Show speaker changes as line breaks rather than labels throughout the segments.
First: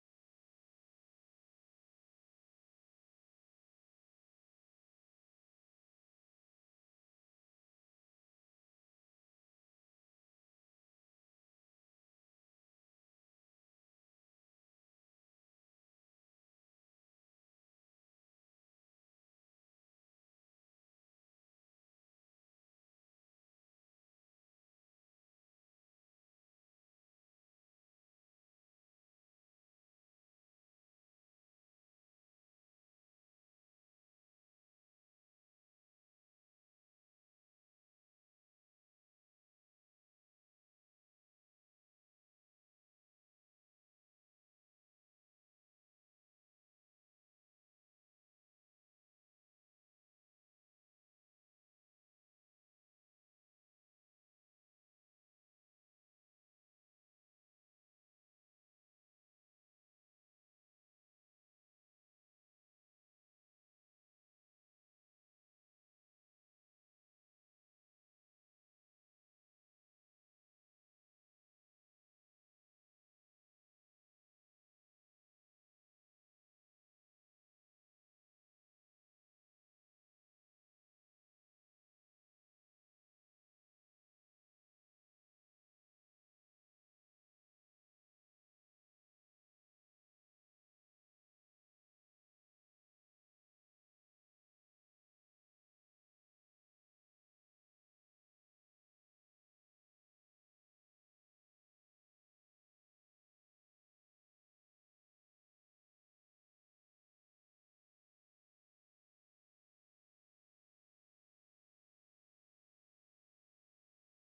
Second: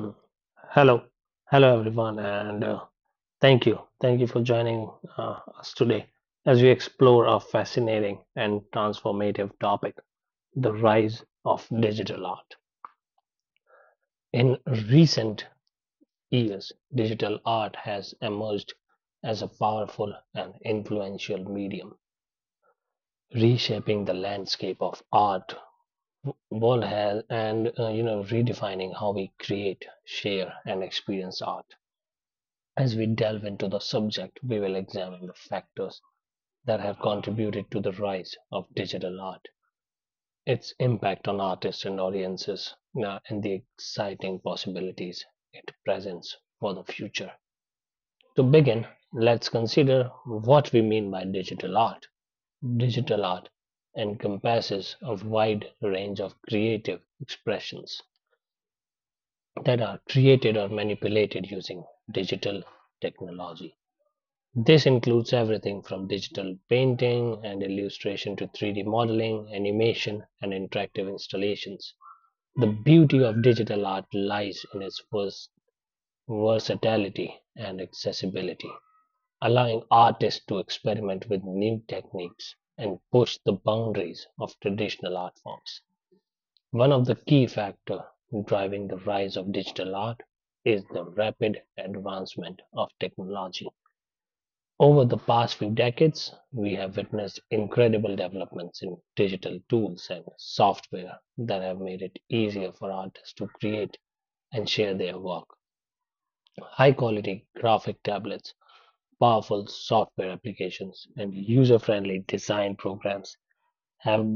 Mm. Hello, hello everyone, and thank you for joining us today as we explore a fascinating and transformative topic: the rise of digital art. In recent years, digital art has emerged as a powerful and influential medium, reshaping the landscape of art world has, and redefining how we create, share, and experience art. As we delve into the subject, we will examine the factors that have contributed to the rise of digital art, its impact on artists and audiences, and the exciting possibilities it presents for the future. To begin, let's consider what we mean by digital art. Digital art encompasses a wide range of creative expressions that are created or manipulated using digital technology. This includes everything from digital painting and illustration to 3D modeling, animation, and interactive installations. The beauty of digital art lies in its versatility and accessibility, allowing artists to experiment with new techniques and push the boundaries of traditional art forms. One of the key factors driving the rise of digital art is the rapid advancement of technology. Over the past few decades, we have witnessed incredible developments in digital tools and software that have made it easier for artists to create and share their work. High quality graphic tablets, powerful software applications, and user friendly design programs have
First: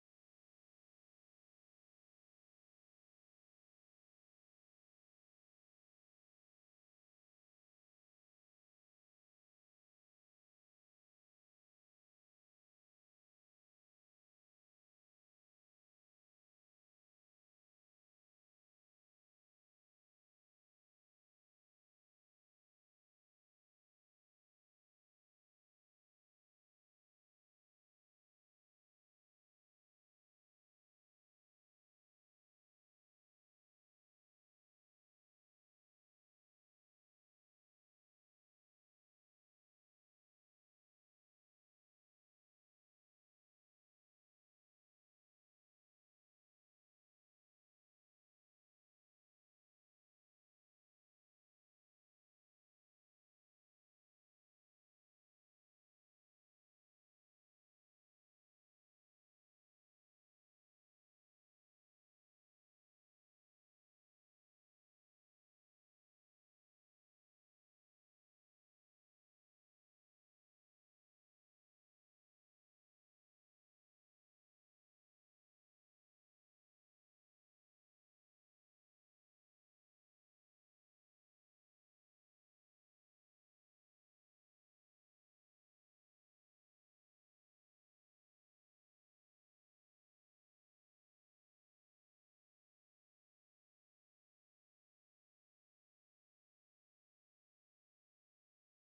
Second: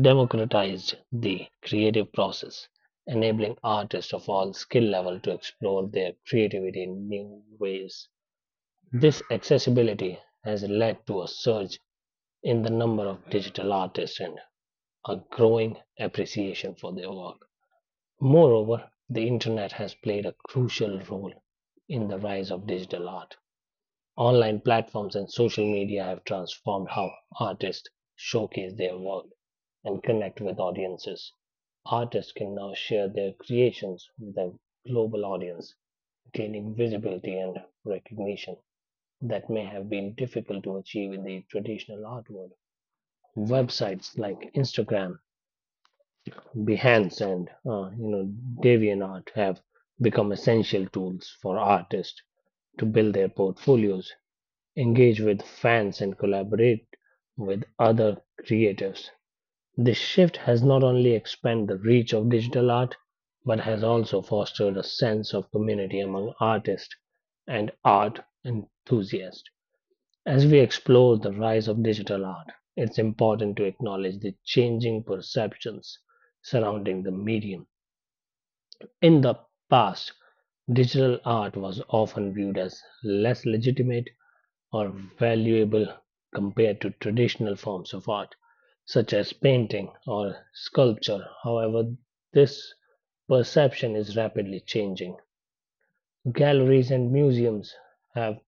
democratized the creative process, enabling artists of all skill level to explore their creativity in new ways. This accessibility has led to a surge in the number of digital artists and a growing appreciation for their work. Moreover, the internet has played a crucial role in the rise of digital art. Online platforms and social media have transformed how artists showcase their work and connect with audiences. Artists can now share their creations with a global audience, gaining visibility and recognition that may have been difficult to achieve in the traditional art world. Websites like Instagram, Behance, and DeviantArt have become essential tools for artists to build their portfolios, engage with fans, and collaborate with other creatives. This shift has not only expanded the reach of digital art, but has also fostered a sense of community among artists and art enthusiasts. As we explore the rise of digital art, it's important to acknowledge the changing perceptions surrounding the medium. In the past, digital art was often viewed as less legitimate or valuable compared to traditional forms of art, such as painting or sculpture. However, this perception is rapidly changing. Galleries and museums have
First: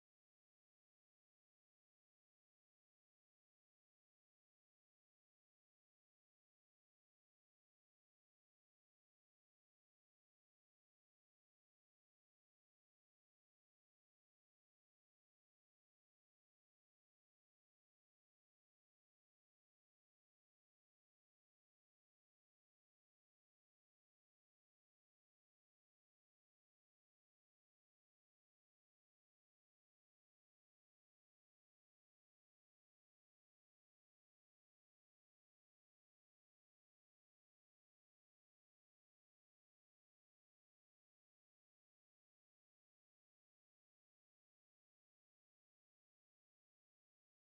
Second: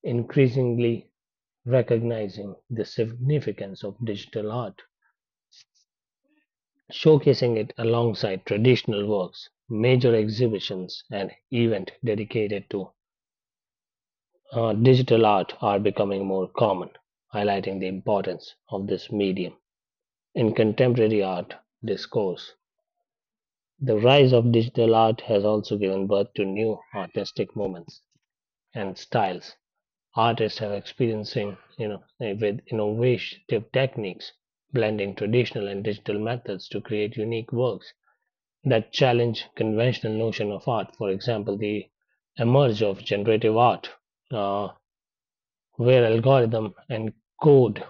increasingly recognizing the significance of digital art, showcasing it alongside traditional works, major exhibitions, and events dedicated to digital art are becoming more common, highlighting the importance of this medium. In contemporary art discourse, the rise of digital art has also given birth to new artistic movements and styles. Artists are experiencing, you know, with innovative techniques, blending traditional and digital methods to create unique works that challenge conventional notion of art. For example, the emerge of generative art, uh, where algorithm and code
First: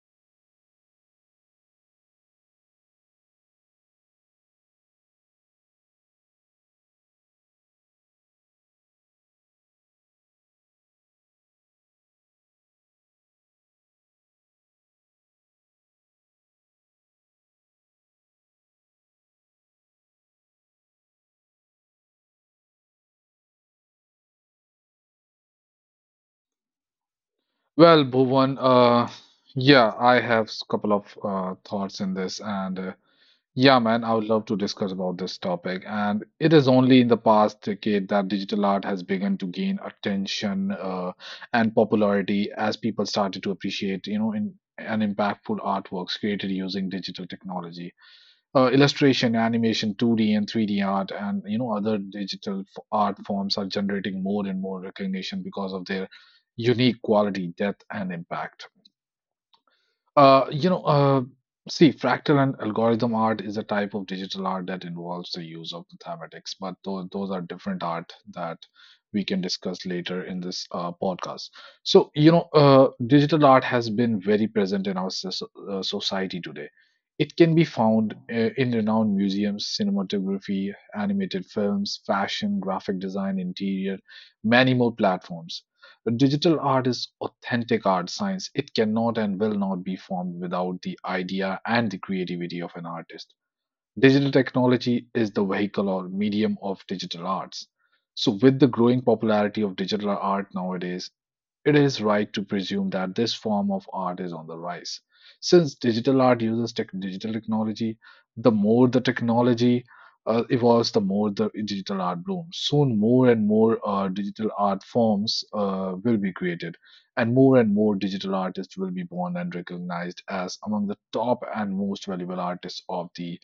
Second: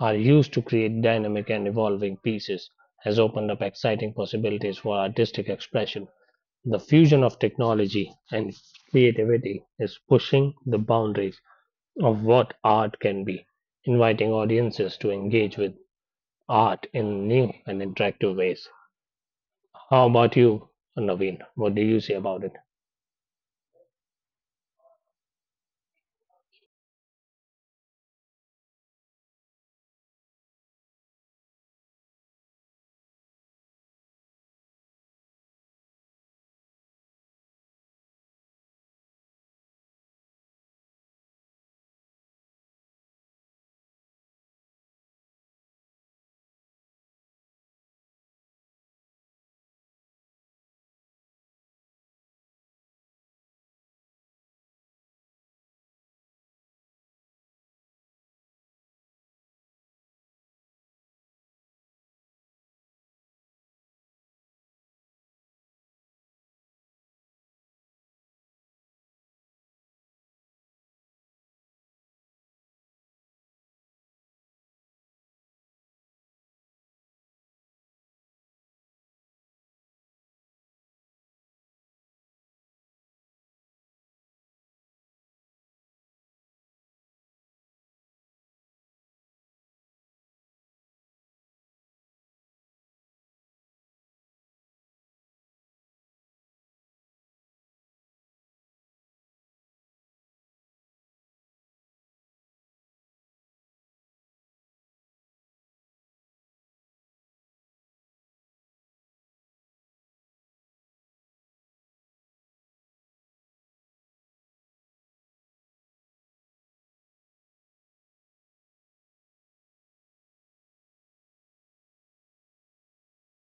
are used to create dynamic and evolving pieces, has opened up exciting possibilities for artistic expression. The fusion of technology and creativity is pushing the boundaries of what art can be, inviting audiences to engage with art in new and interactive ways. How about you, Naveen? What do you say about it?
Well, Bhuvan, yeah, I have a couple of thoughts in this, and yeah, man, I would love to discuss about this topic. And it is only in the past decade that digital art has begun to gain attention and popularity as people started to appreciate, in and impactful artworks created using digital technology illustration, animation, 2D and 3D art, and other digital art forms are generating more and more recognition because of their unique quality, depth, and impact. Uh, you know, uh, See, fractal and algorithm art is a type of digital art that involves the use of mathematics, but those are different art that we can discuss later in this podcast. So, digital art has been very present in our society today. It can be found in renowned museums, cinematography, animated films, fashion, graphic design, interior, many more platforms. But digital art is authentic art science. It cannot and will not be formed without the idea and the creativity of an artist. Digital technology is the vehicle or medium of digital arts. So, with the growing popularity of digital art nowadays, it is right to presume that this form of art is on the rise. Since digital art uses tech digital technology, the more the technology evolves, the more the digital art blooms. Soon, more and more digital art forms will be created, and more digital artists will be born and recognized as among the top and most valuable artists of the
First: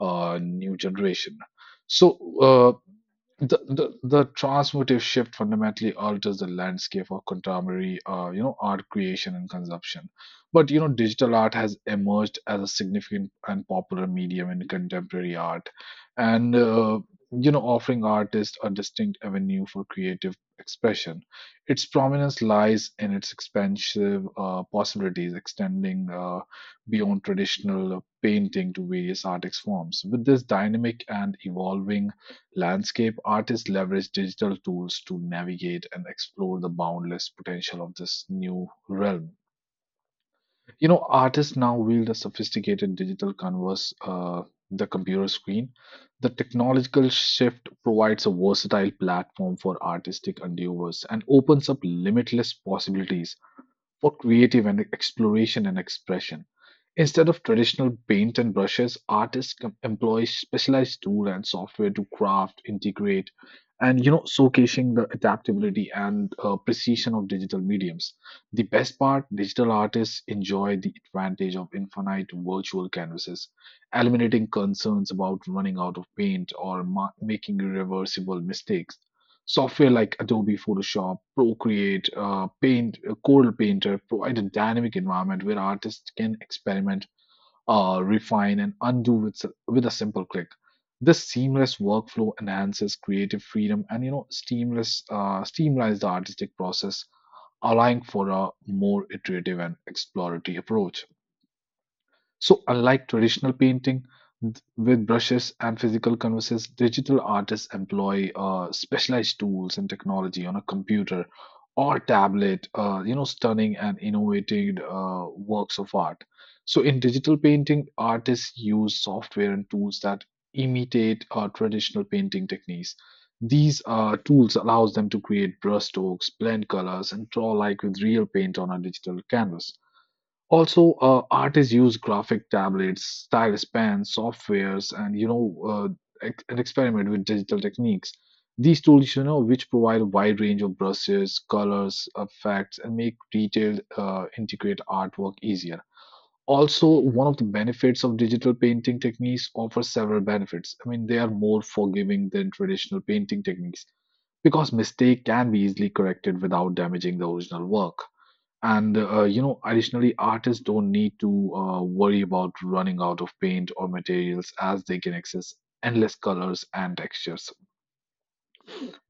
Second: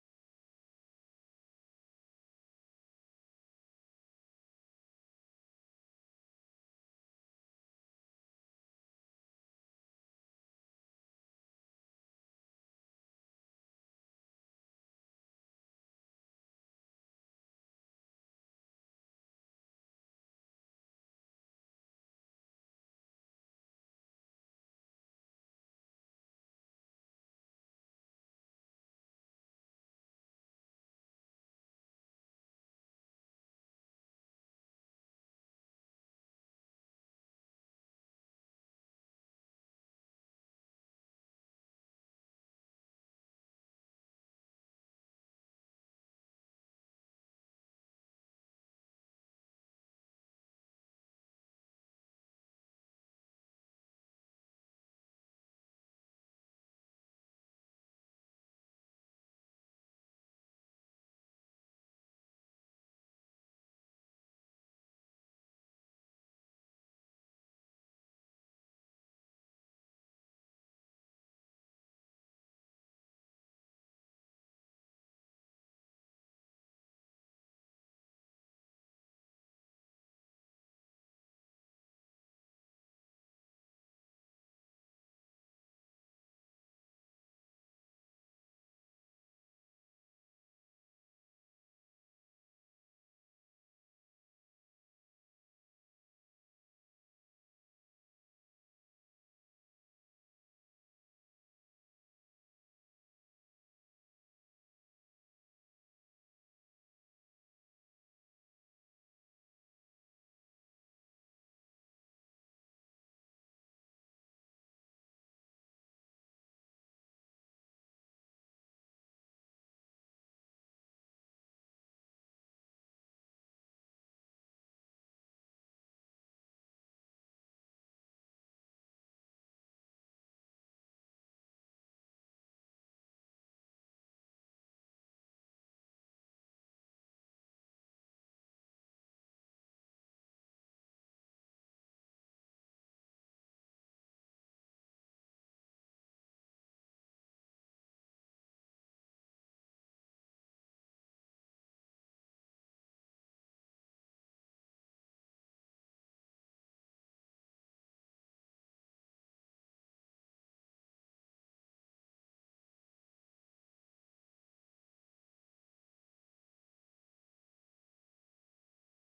new generation. So, uh, the transformative shift fundamentally alters the landscape of contemporary art creation and consumption, but digital art has emerged as a significant and popular medium in contemporary art, and offering artists a distinct avenue for creative expression. Its prominence lies in its expansive possibilities, extending beyond traditional painting to various art forms. With this dynamic and evolving landscape, artists leverage digital tools to navigate and explore the boundless potential of this new realm. You know, artists now wield a sophisticated digital canvas, the computer screen. The technological shift provides a versatile platform for artistic endeavors and opens up limitless possibilities for creative and exploration and expression. Instead of traditional paint and brushes, artists employ specialized tool and software to craft, integrate, and showcasing the adaptability and precision of digital mediums. The best part, digital artists enjoy the advantage of infinite virtual canvases, eliminating concerns about running out of paint or making irreversible mistakes. Software like Adobe Photoshop, Procreate, Paint, Corel Painter provide a dynamic environment where artists can experiment, refine, and undo with, with a simple click. This seamless workflow enhances creative freedom and seamless streamlines the artistic process, allowing for a more iterative and exploratory approach. So, unlike traditional painting with brushes and physical canvases, digital artists employ specialized tools and technology on a computer or tablet, stunning and innovative works of art. So, in digital painting, artists use software and tools that imitate traditional painting techniques. These tools allows them to create brushstrokes, blend colors, and draw like with real paint on a digital canvas. Also, artists use graphic tablets, stylus pens, softwares, and and experiment with digital techniques. These tools, which provide a wide range of brushes, colors, effects, and make detailed, intricate artwork easier. Also, one of the benefits of digital painting techniques offers several benefits. I mean, they are more forgiving than traditional painting techniques because mistake can be easily corrected without damaging the original work. And additionally, artists don't need to worry about running out of paint or materials as they can access endless colors and textures.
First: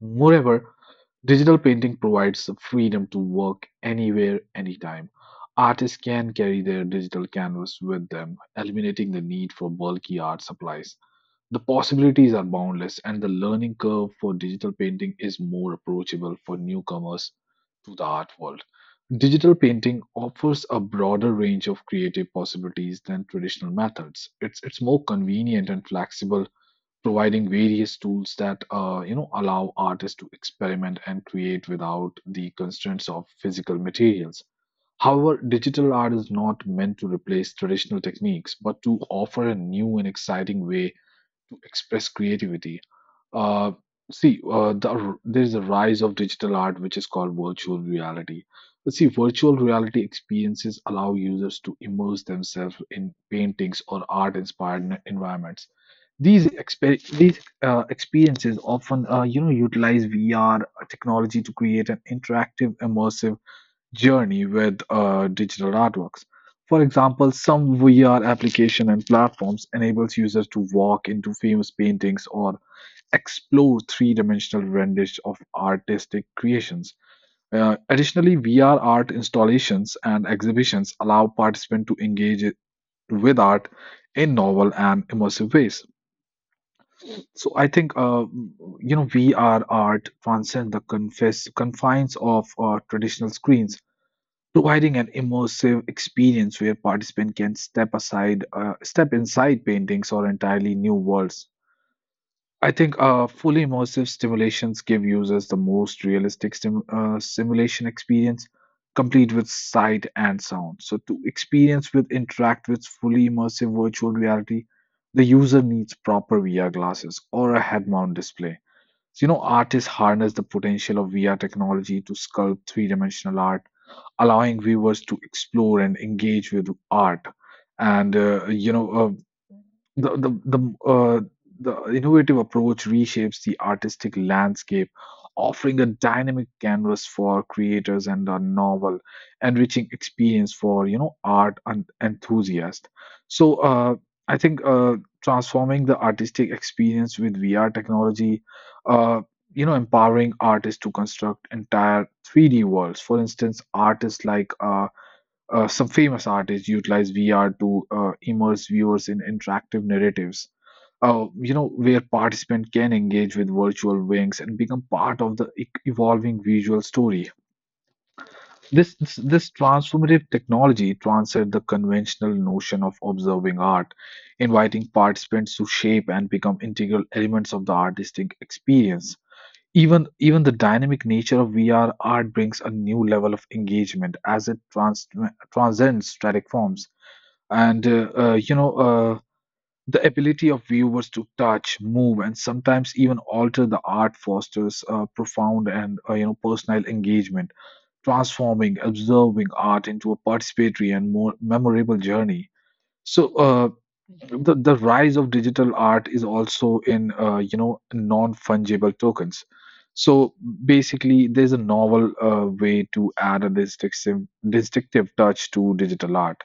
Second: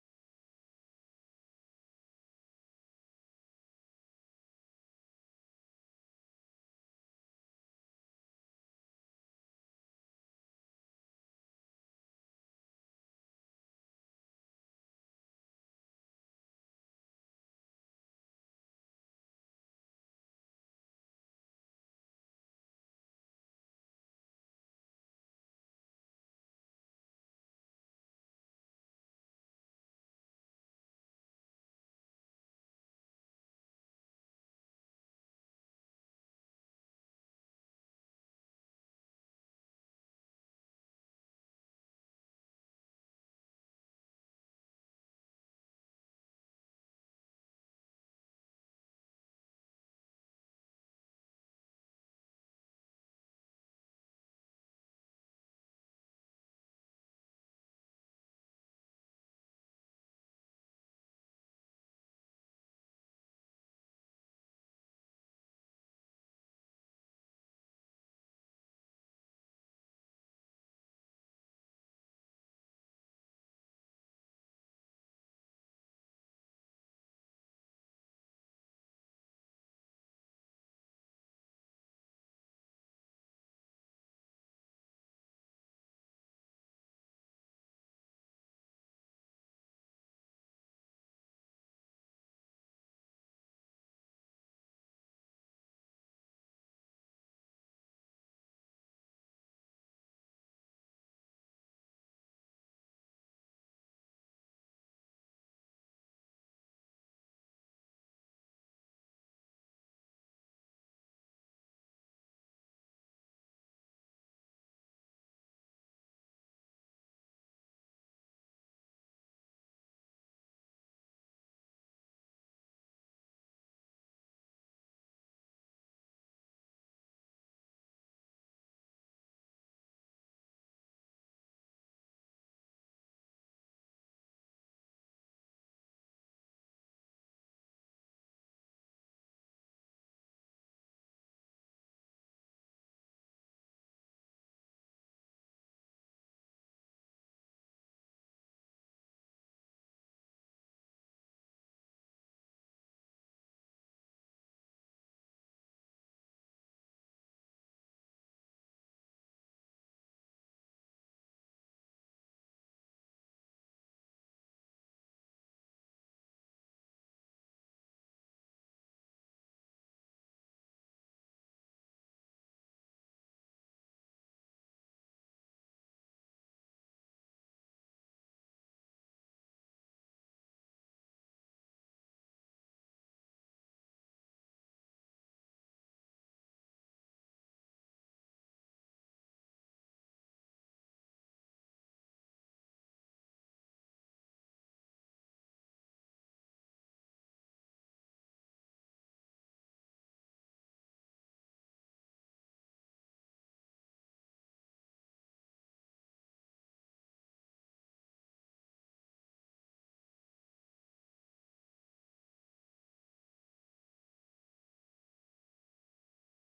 Moreover, digital painting provides the freedom to work anywhere, anytime. Artists can carry their digital canvas with them, eliminating the need for bulky art supplies. The possibilities are boundless, and the learning curve for digital painting is more approachable for newcomers to the art world. Digital painting offers a broader range of creative possibilities than traditional methods. It's more convenient and flexible, providing various tools that allow artists to experiment and create without the constraints of physical materials. However, digital art is not meant to replace traditional techniques, but to offer a new and exciting way to express creativity. Uh, See, there is a rise of digital art, which is called virtual reality. Let's see, virtual reality experiences allow users to immerse themselves in paintings or art-inspired environments. These experiences often, utilize VR technology to create an interactive, immersive journey with digital artworks. For example, some VR application and platforms enables users to walk into famous paintings or explore three-dimensional renders of artistic creations. Additionally, VR art installations and exhibitions allow participants to with art in novel and immersive ways. So I think VR art transcends the confines of traditional screens, providing an immersive experience where participants can step inside paintings or entirely new worlds. I think fully immersive stimulations give users the most realistic simulation experience, complete with sight and sound. So to experience with interact with fully immersive virtual reality, the user needs proper VR glasses or a head-mount display. So, you know, artists harness the potential of VR technology to sculpt three-dimensional art, allowing viewers to explore and engage with art. And the the the uh, the innovative approach reshapes the artistic landscape, offering a dynamic canvas for creators and a novel, enriching experience for art and enthusiasts. So I think transforming the artistic experience with VR technology, uh, empowering artists to construct entire 3D worlds. For instance, artists like some famous artists utilize VR to immerse viewers in interactive narratives, where participants can engage with virtual wings and become part of the evolving visual story. This transformative technology transcends the conventional notion of observing art, inviting participants to shape and become integral elements of the artistic experience. Even the dynamic nature of VR art brings a new level of engagement as it transcends static forms, and the ability of viewers to touch move and sometimes even alter the art fosters profound and personal engagement, transforming observing art into a participatory and more memorable journey. So the rise of digital art is also in non-fungible tokens. So basically, there's a novel way to add a distinctive touch to digital art.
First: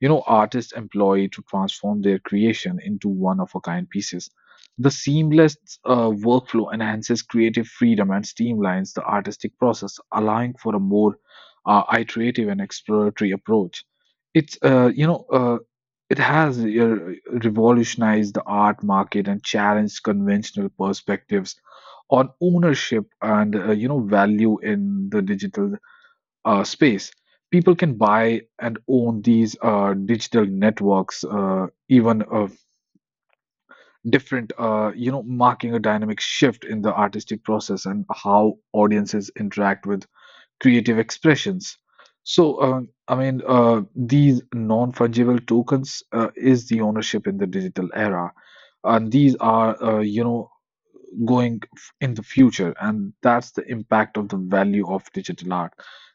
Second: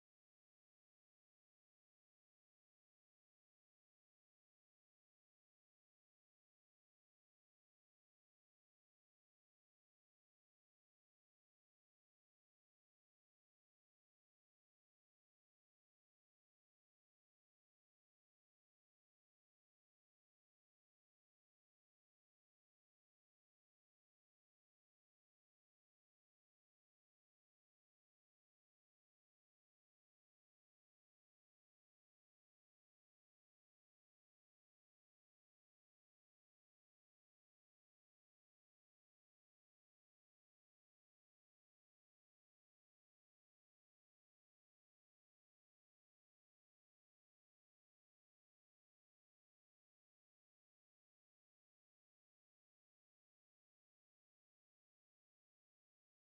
You know, artists employ to transform their creation into one of a kind pieces. The seamless workflow enhances creative freedom and streamlines the artistic process, allowing for a more iterative and exploratory approach. It's uh, you know uh, it has revolutionized the art market and challenged conventional perspectives on ownership and value in the digital space. People can buy and own these digital networks, even different, marking a dynamic shift in the artistic process and how audiences interact with creative expressions. So, I mean, these non fungible tokens is the ownership in the digital era. And these are, going in the future, and that's the impact of the value of digital art.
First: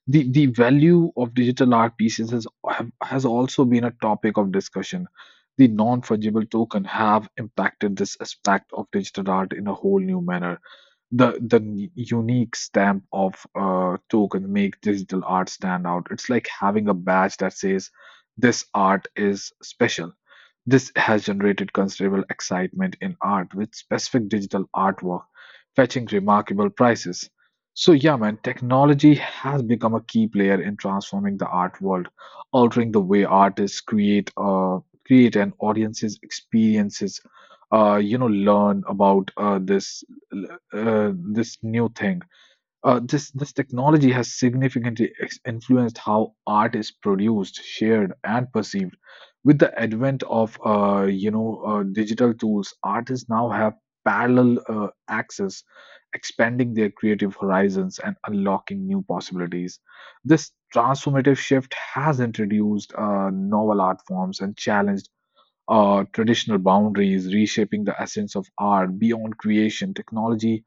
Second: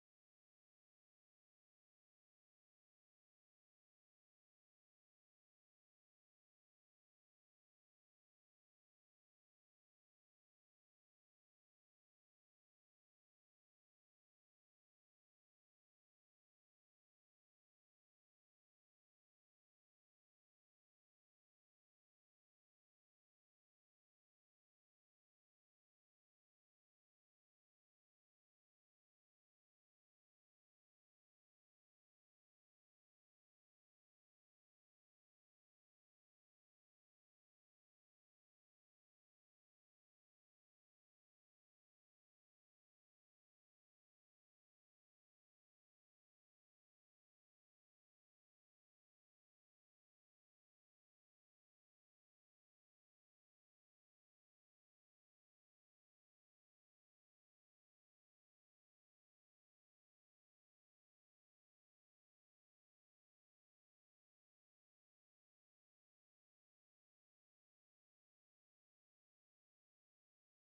The value of digital art pieces has also been a topic of discussion. The non-fungible token have impacted this aspect of digital art in a whole new manner. The unique stamp of token make digital art stand out. It's like having a badge that says this art is special. This has generated considerable excitement in art, with specific digital artwork fetching remarkable prices. So yeah, man, technology has become a key player in transforming the art world, altering the way artists create and audiences experiences, learn about this this new thing. This technology has significantly influenced how art is produced, shared, and perceived. With the advent of digital tools, artists now have parallel access, expanding their creative horizons and unlocking new possibilities. This transformative shift has introduced novel art forms and challenged traditional boundaries, reshaping the essence of art beyond creation. Technology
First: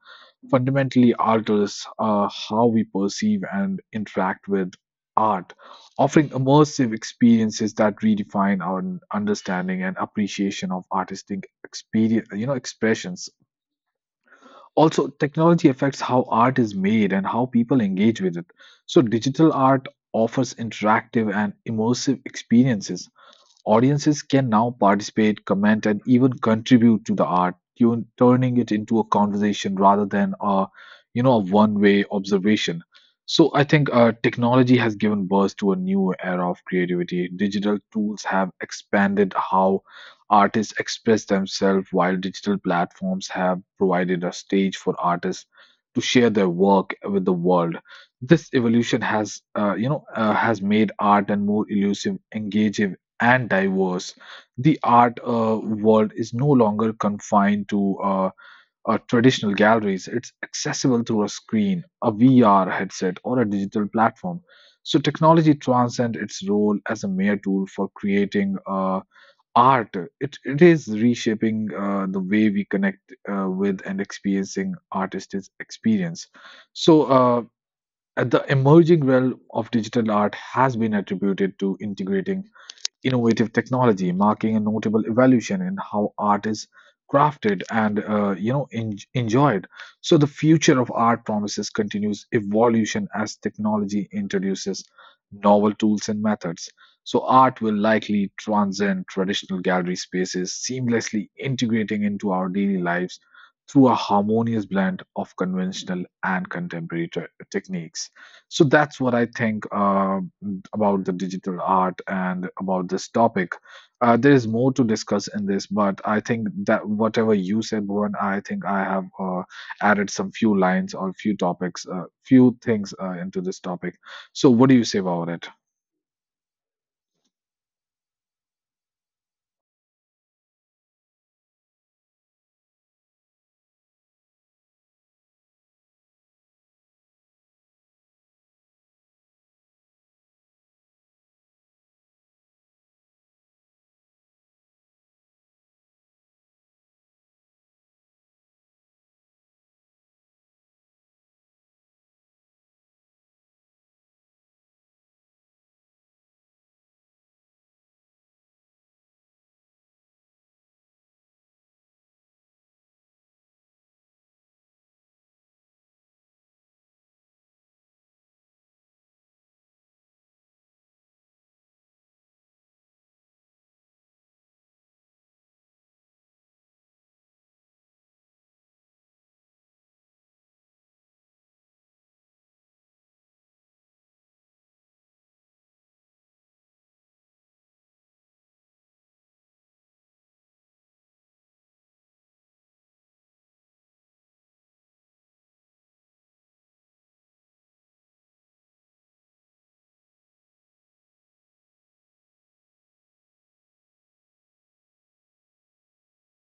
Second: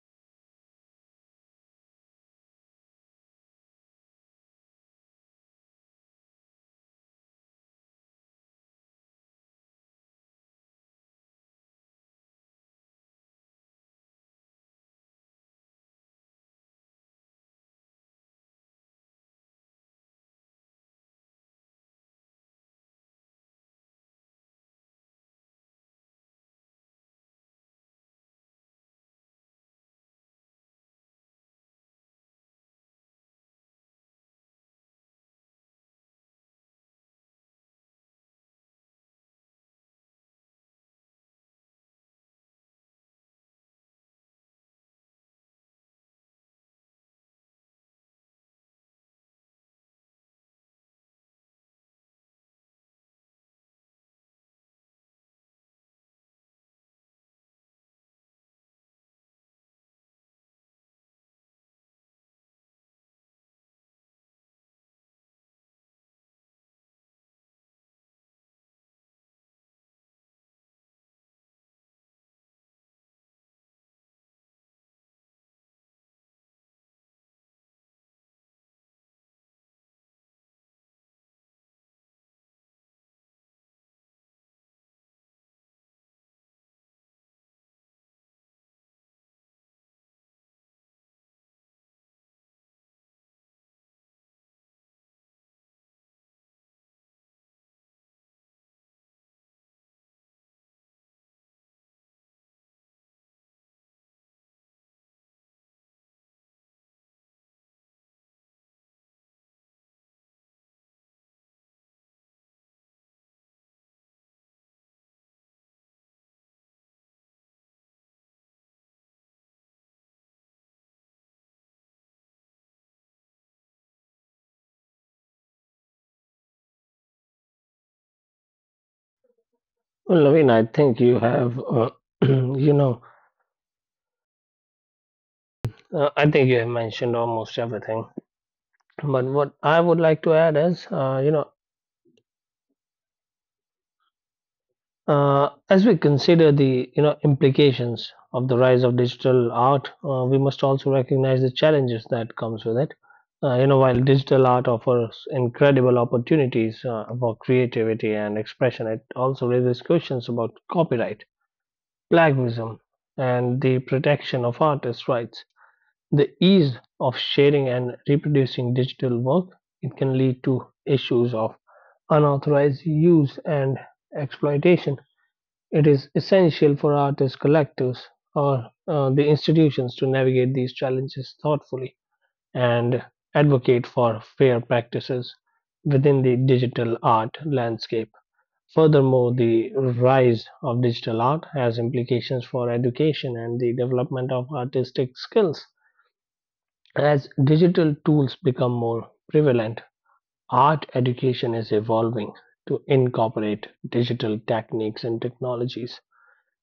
fundamentally alters how we perceive and interact with art, offering immersive experiences that redefine our understanding and appreciation of artistic experience, expressions. Also, technology affects how art is made and how people engage with it. So, digital art offers interactive and immersive experiences. Audiences can now participate, comment, and even contribute to the art, turning it into a conversation rather than a one-way observation. So I think technology has given birth to a new era of creativity. Digital tools have expanded how artists express themselves, while digital platforms have provided a stage for artists to share their work with the world. This evolution has, has made art and more elusive, engaging, and diverse. The art world is no longer confined to traditional galleries. It's accessible through a screen, a VR headset, or a digital platform. So technology transcends its role as a mere tool for creating art. It is reshaping the way we connect with and experiencing artists' experience. So the emerging realm of digital art has been attributed to integrating innovative technology, marking a notable evolution in how art is crafted and enjoyed. So the future of art promises continuous evolution as technology introduces novel tools and methods. So art will likely transcend traditional gallery spaces, seamlessly integrating into our daily lives through a harmonious blend of conventional and contemporary techniques. So that's what I think about the digital art and about this topic. There is more to discuss in this, but I think that whatever you said, Bhuvan, I think I have added some few lines or few topics, few things into this topic. So what do you say about it?
Well, Naveen, I think you have, you know, I think you have mentioned almost everything. But what I would like to add is, as we consider the implications of the rise of digital art, we must also recognize the challenges that comes with it. While digital art offers incredible opportunities for creativity and expression, it also raises questions about copyright, plagiarism, and the protection of artists' rights. The ease of sharing and reproducing digital work it can lead to issues of unauthorized use and exploitation. It is essential for artists, collectives, or the institutions to navigate these challenges thoughtfully and advocate for fair practices within the digital art landscape. Furthermore, the rise of digital art has implications for education and the development of artistic skills. As digital tools become more prevalent, art education is evolving to incorporate digital techniques and technologies.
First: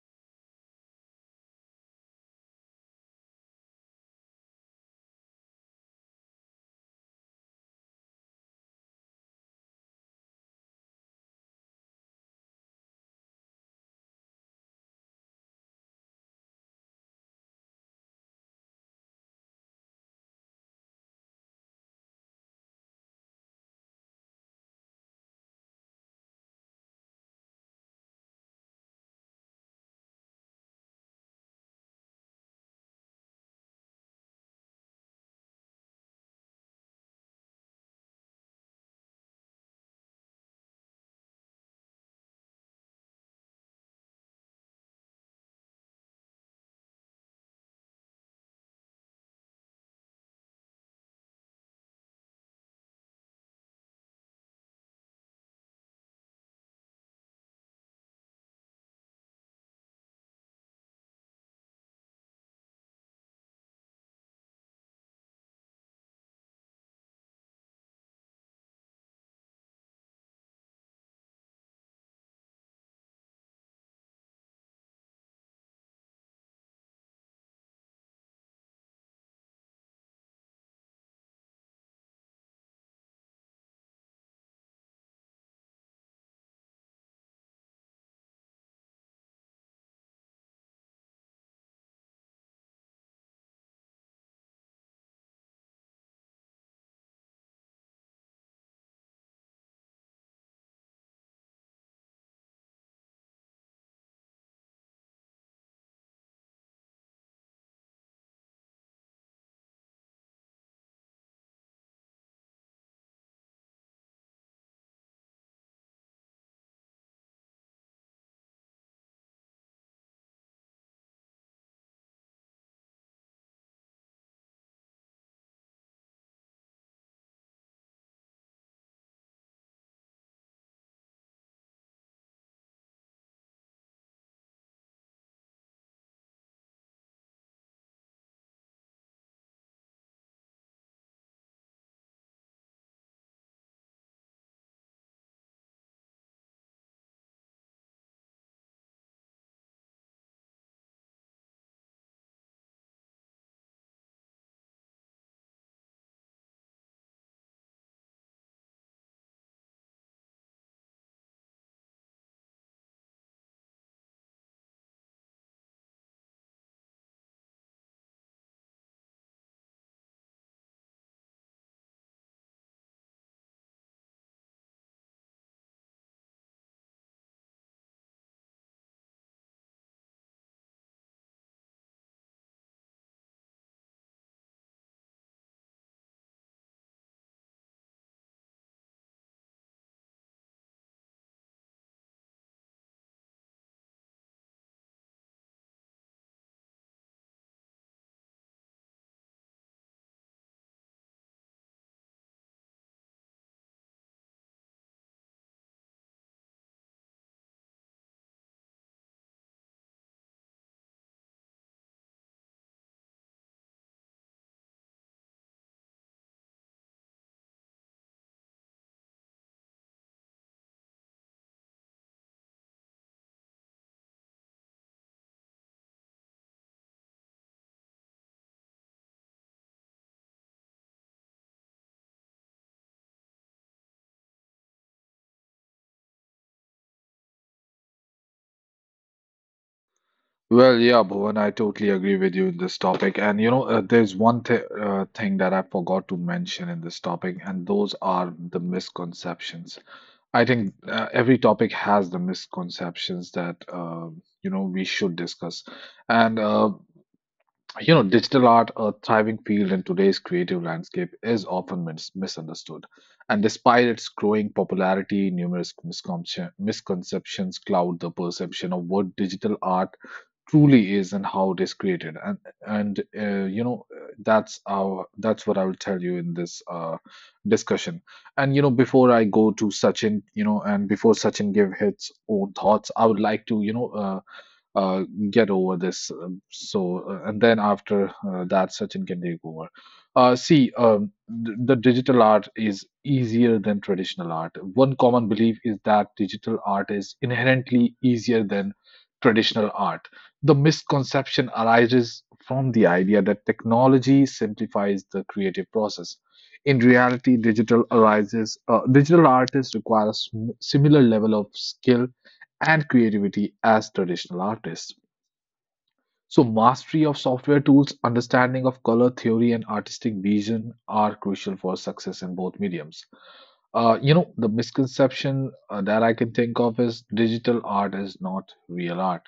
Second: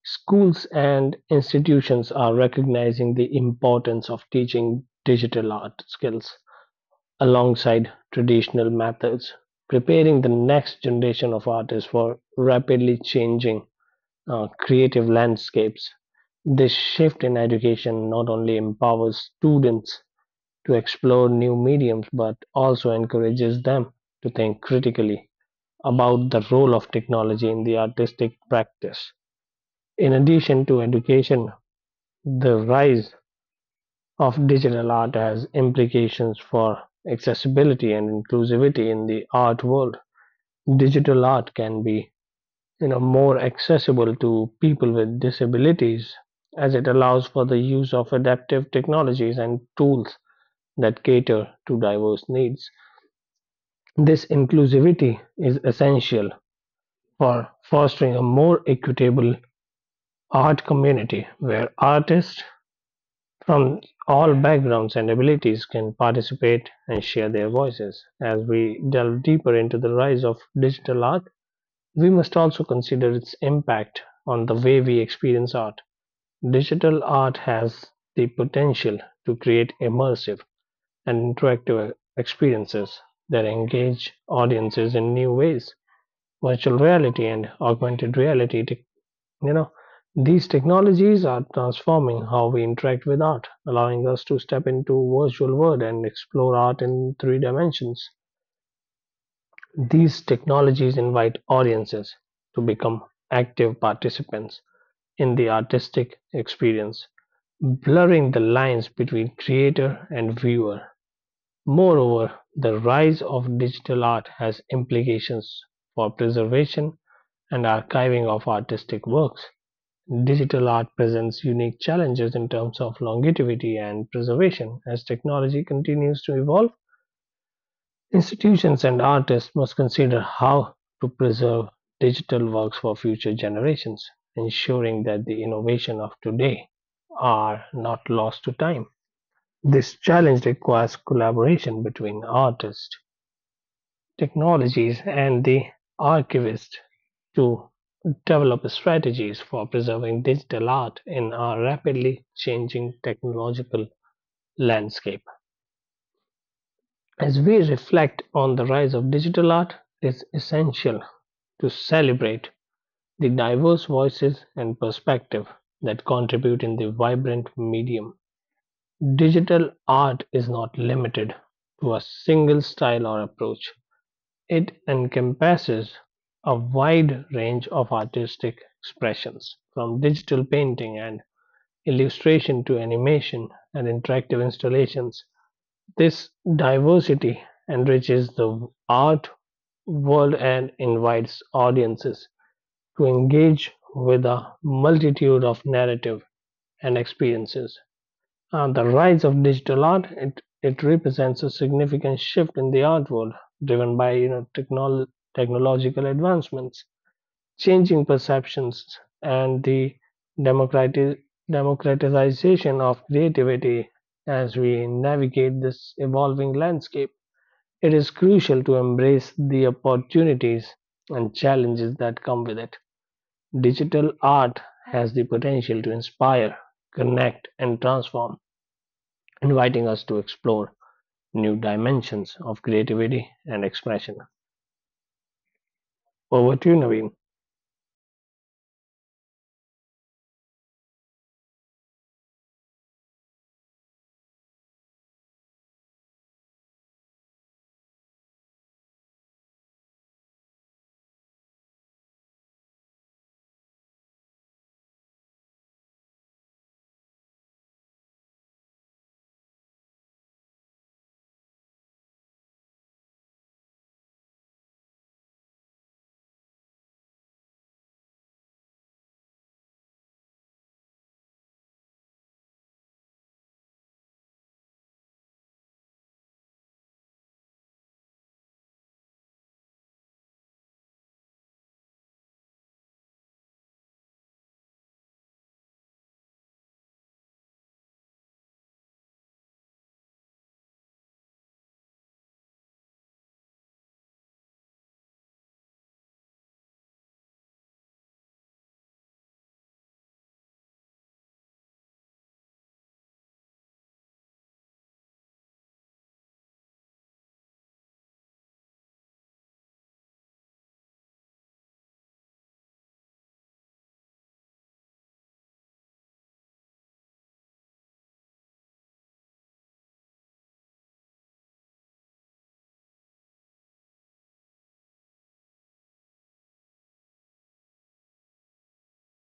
Schools and institutions are recognizing the importance of teaching digital art skills alongside traditional methods, preparing the next generation of artists for rapidly changing creative landscapes. This shift in education not only empowers students to explore new mediums but also encourages them to think critically about the role of technology in the artistic practice. In addition to education, the rise of digital art has implications for accessibility and inclusivity in the art world. Digital art can be more accessible to people with disabilities as it allows for the use of adaptive technologies and tools that cater to diverse needs. This inclusivity is essential for fostering a more equitable art community where artists from all backgrounds and abilities can participate and share their voices. As we delve deeper into the rise of digital art, we must also consider its impact on the way we experience art. Digital art has the potential to create immersive and interactive experiences that engage audiences in new ways. Virtual reality and augmented reality, you know these technologies are transforming how we interact with art, allowing us to step into virtual world and explore art in three dimensions. These technologies invite audiences to become active participants in the artistic experience, blurring the lines between creator and viewer. Moreover, the rise of digital art has implications for preservation and archiving of artistic works. Digital art presents unique challenges in terms of longevity and preservation. As technology continues to evolve, institutions and artists must consider how to preserve digital works for future generations, ensuring that the innovation of today are not lost to time. This challenge requires collaboration between artists, technologies, and the archivists to develop strategies for preserving digital art in our rapidly changing technological landscape. As we reflect on the rise of digital art, it's essential to celebrate the diverse voices and perspectives that contribute in the vibrant medium. Digital art is not limited to a single style or approach. It encompasses a wide range of artistic expressions, from digital painting and illustration to animation and interactive installations. This diversity enriches the art world and invites audiences to engage with a multitude of narrative and experiences. The rise of digital art, it represents a significant shift in the art world, driven by, you know, technological advancements, changing perceptions, and the democrati democratization of creativity. As we navigate this evolving landscape, it is crucial to embrace the opportunities and challenges that come with it. Digital art has the potential to inspire, connect, and transform, inviting us to explore new dimensions of creativity and expression. Over to you, Naveen.
Well, yeah, Bhuvan, I totally agree with you in this topic. And you know, there's one th thing that I forgot to mention in this topic, and those are the misconceptions. I think every topic has the misconceptions that we should discuss. And you know, digital art, a thriving field in today's creative landscape, is often misunderstood. And despite its growing popularity, numerous misconceptions cloud the perception of what digital art truly is and how it is created. And you know, that's our that's what I will tell you in this discussion. And you know, before I go to Sachin, you know, and before Sachin give his own thoughts, I would like to uh, get over this. And then after that, Sachin can take over. See, the digital art is easier than traditional art. One common belief is that digital art is inherently easier than traditional art. The misconception arises from the idea that technology simplifies the creative process. In reality, digital arises. Digital artists require a similar level of skill and creativity as traditional artists. So, mastery of software tools, understanding of color theory, and artistic vision are crucial for success in both mediums. The misconception that I can think of is digital art is not real art.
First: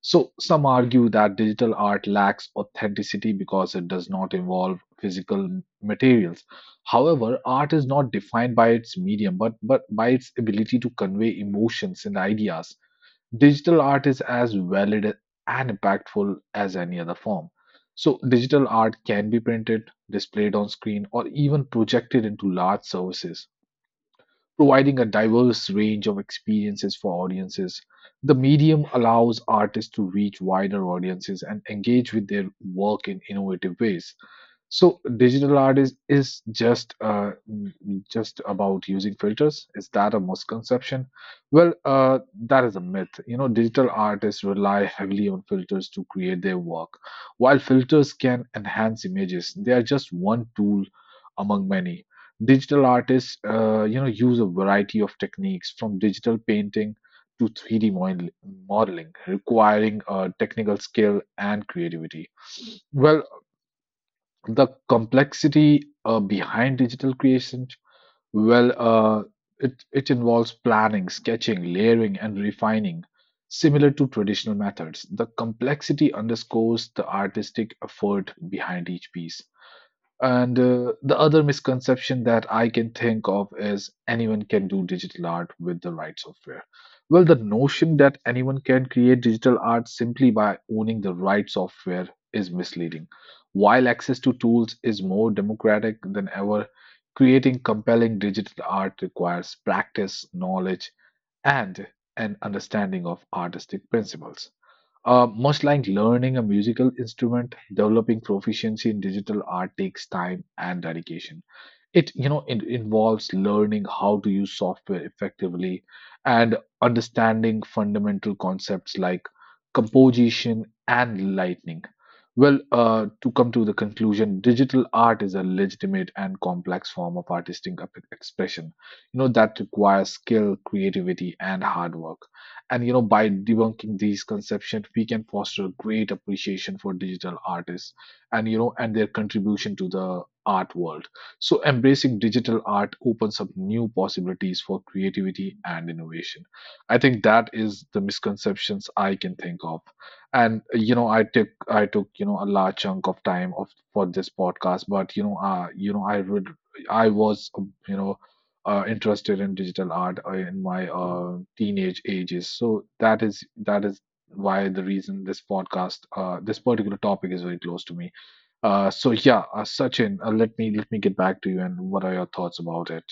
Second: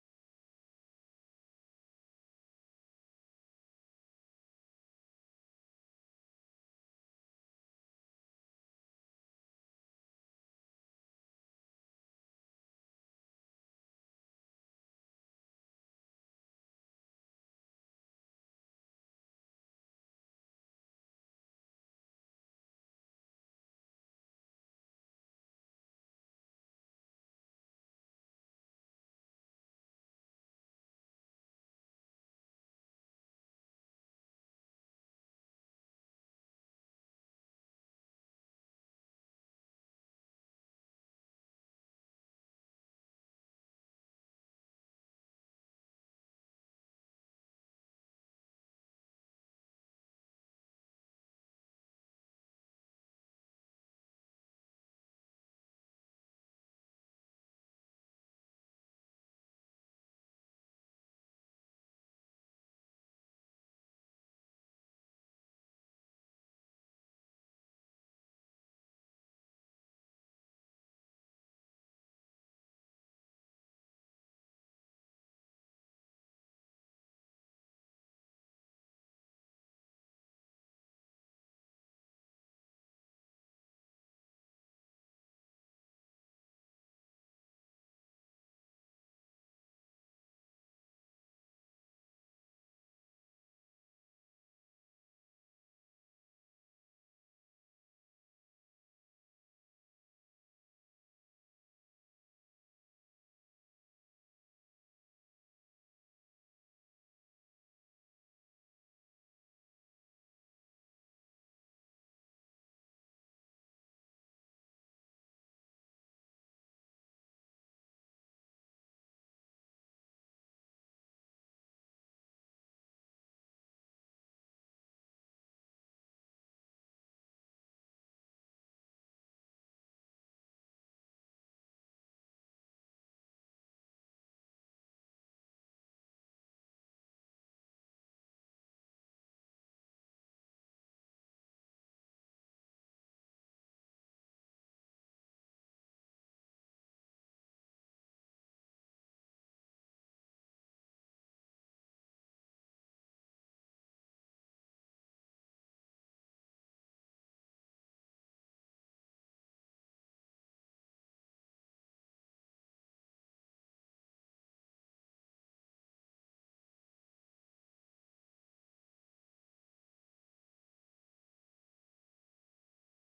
So, some argue that digital art lacks authenticity because it does not involve physical materials. However, art is not defined by its medium, but by its ability to convey emotions and ideas. Digital art is as valid and impactful as any other form. So, digital art can be printed, displayed on screen, or even projected into large services, providing a diverse range of experiences for audiences. The medium allows artists to reach wider audiences and engage with their work in innovative ways. So digital art is just mm, just about using filters. Is that a misconception? Well, that is a myth. You know, digital artists rely heavily on filters to create their work. While filters can enhance images, they are just one tool among many. Digital artists, use a variety of techniques from digital painting to 3D modeling, requiring technical skill and creativity. Well, the complexity behind digital creation, well uh, it involves planning, sketching, layering, and refining, similar to traditional methods. The complexity underscores the artistic effort behind each piece. And the other misconception that I can think of is anyone can do digital art with the right software. Well, the notion that anyone can create digital art simply by owning the right software is misleading. While access to tools is more democratic than ever, creating compelling digital art requires practice, knowledge, and an understanding of artistic principles. Much like learning a musical instrument, developing proficiency in digital art takes time and dedication. It involves learning how to use software effectively and understanding fundamental concepts like composition and lighting. Well, to come to the conclusion, digital art is a legitimate and complex form of artistic expression, you know, that requires skill, creativity, and hard work. And, you know, by debunking these conceptions, we can foster a great appreciation for digital artists and, their contribution to the art world. So, embracing digital art opens up new possibilities for creativity and innovation. I think that is the misconceptions I can think of. And you know, I took a large chunk of time of for this podcast, but you know, I would. I was interested in digital art in my teenage ages. So that is why the reason this podcast this particular topic is very close to me. So yeah, Sachin, let me get back to you. And what are your thoughts about it?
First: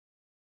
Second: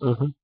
Hmm.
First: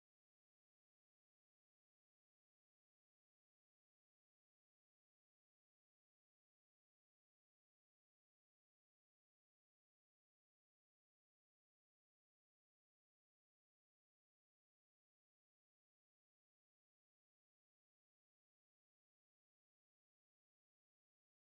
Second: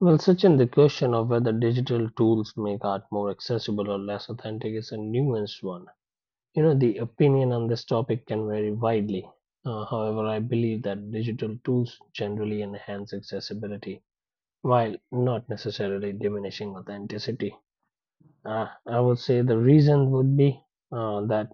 Well, Sachin, the question of whether digital tools make art more accessible or less authentic is a nuanced one. You know, the opinion on this topic can vary widely. However, I believe that digital tools generally enhance accessibility while not necessarily diminishing authenticity. I would say the reason would be that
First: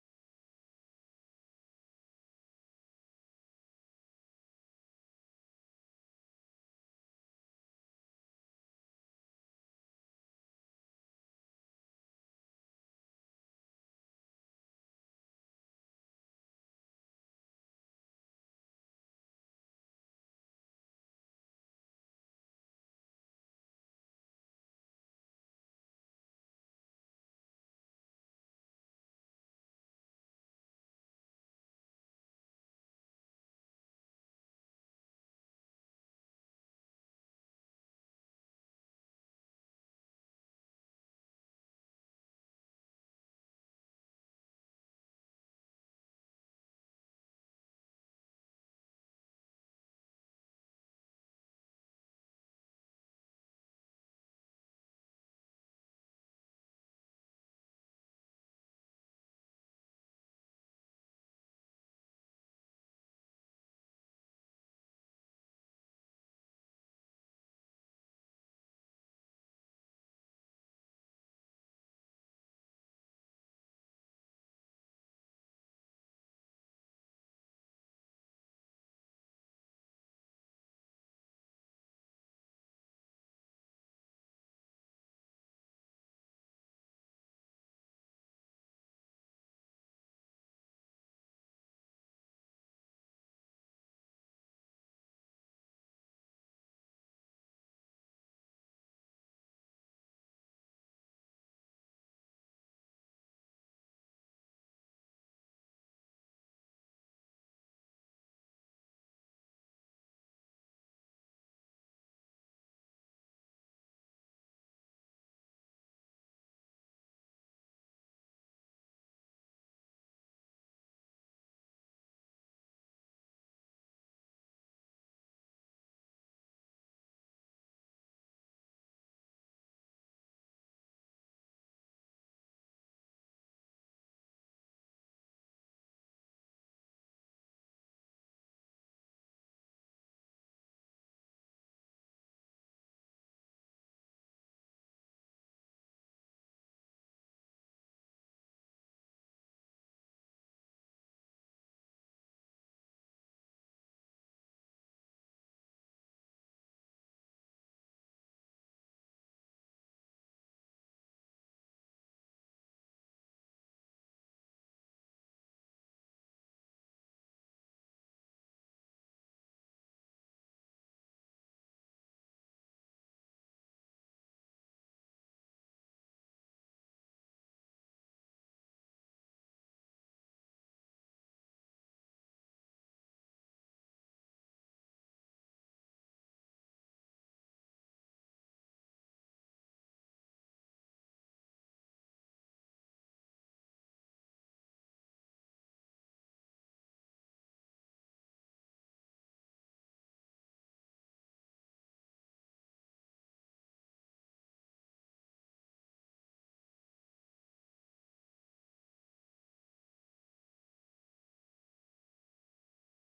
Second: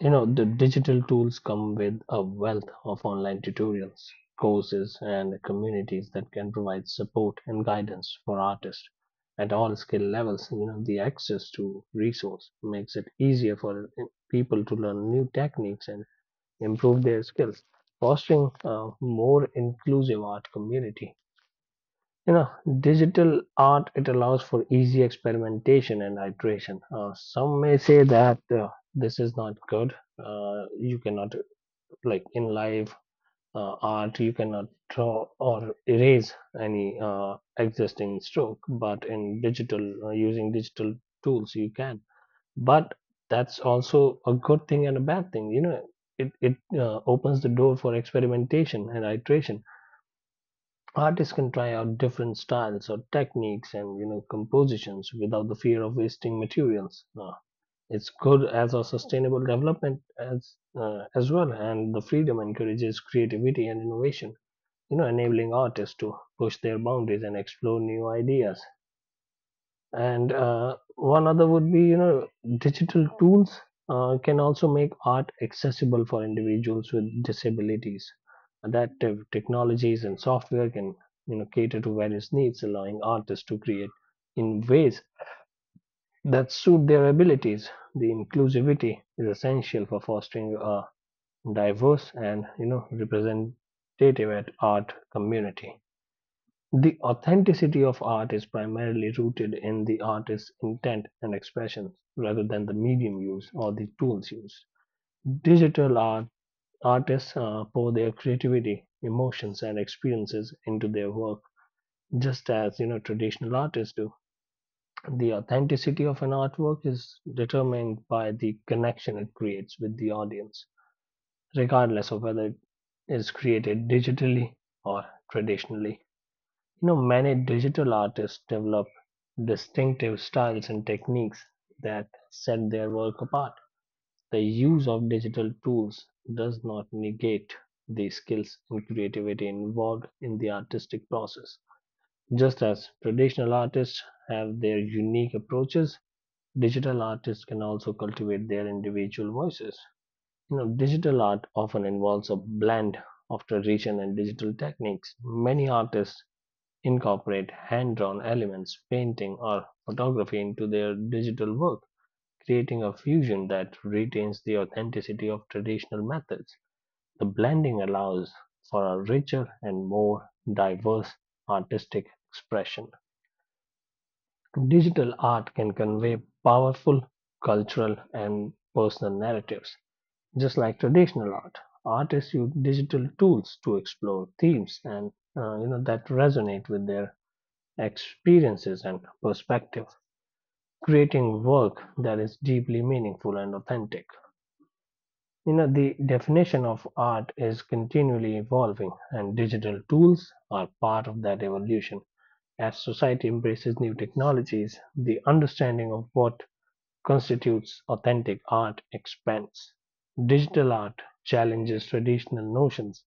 you know, the digital tools come with a wealth of online tutorials, courses, and communities that can provide support and guidance for artists at all skill levels. You know, the access to resource makes it easier for people to learn new techniques and improve their skills, fostering a more inclusive art community. You know, digital art, it allows for easy experimentation and iteration. Some may say that this is not good, you cannot, like in live art, you cannot draw or erase any existing stroke, but in digital, using digital tools you can. But that's also a good thing and a bad thing. You know, it opens the door for experimentation and iteration. Artists can try out different styles or techniques and you know compositions without the fear of wasting materials. It's good as a sustainable development as well, and the freedom encourages creativity and innovation. You know, enabling artists to push their boundaries and explore new ideas. And one other would be, you know, digital tools can also make art accessible for individuals with disabilities. Adaptive technologies and software can, you know, cater to various needs, allowing artists to create in ways that suit their abilities. The inclusivity is essential for fostering a diverse and, you know, representative at art community. The authenticity of art is primarily rooted in the artist's intent and expression rather than the medium used or the tools used. Digital art artists pour their creativity, emotions, and experiences into their work, just as you know traditional artists do. The authenticity of an artwork is determined by the connection it creates with the audience, regardless of whether it is created digitally or traditionally. Many digital artists develop distinctive styles and techniques that set their work apart. The use of digital tools does not negate the skills and creativity involved in the artistic process. Just as traditional artists have their unique approaches, digital artists can also cultivate their individual voices. Digital art often involves a blend of tradition and digital techniques. Many artists incorporate hand-drawn elements, painting, or photography into their digital work, creating a fusion that retains the authenticity of traditional methods. The blending allows for a richer and more diverse artistic expression. Digital art can convey powerful cultural and personal narratives, just like traditional art. Artists use digital tools to explore themes and that resonate with their experiences and perspective, creating work that is deeply meaningful and authentic. The definition of art is continually evolving, and digital tools are part of that evolution. As society embraces new technologies, the understanding of what constitutes authentic art expands. Digital art challenges traditional notions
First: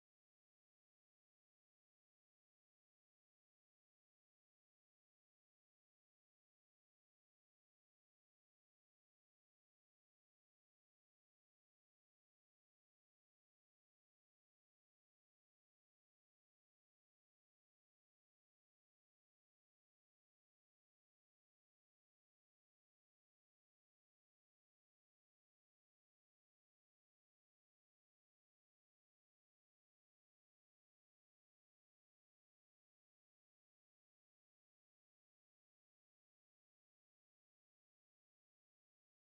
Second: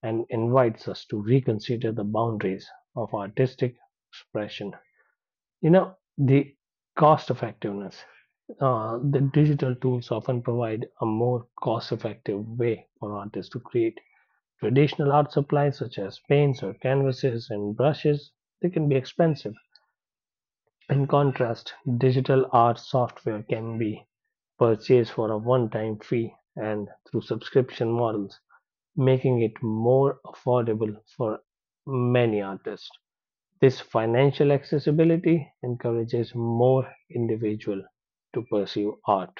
and invites us to reconsider the boundaries of artistic expression. The cost effectiveness. The digital tools often provide a more cost effective way for artists to create. Traditional art supplies such as paints or canvases and brushes, they can be expensive. In contrast, digital art software can be purchased for a one time fee and through subscription models, making it more affordable for many artists. This financial accessibility encourages more individuals to pursue art.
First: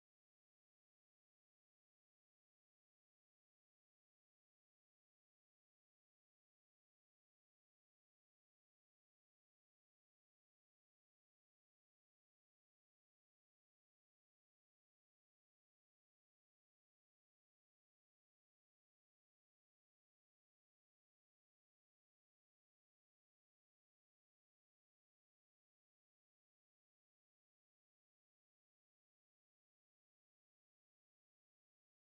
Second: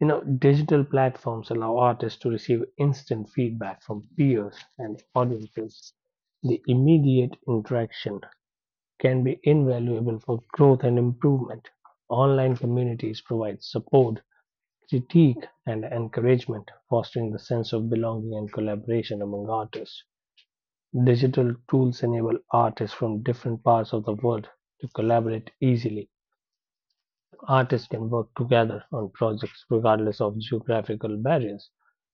Digital platforms allow artists to receive instant feedback from peers and audiences. The immediate interaction can be invaluable for growth and improvement. Online communities provide support, critique, and encouragement, fostering the sense of belonging and collaboration among artists. Digital tools enable artists from different parts of the world to collaborate easily. Artists can work together on projects regardless of geographical barriers,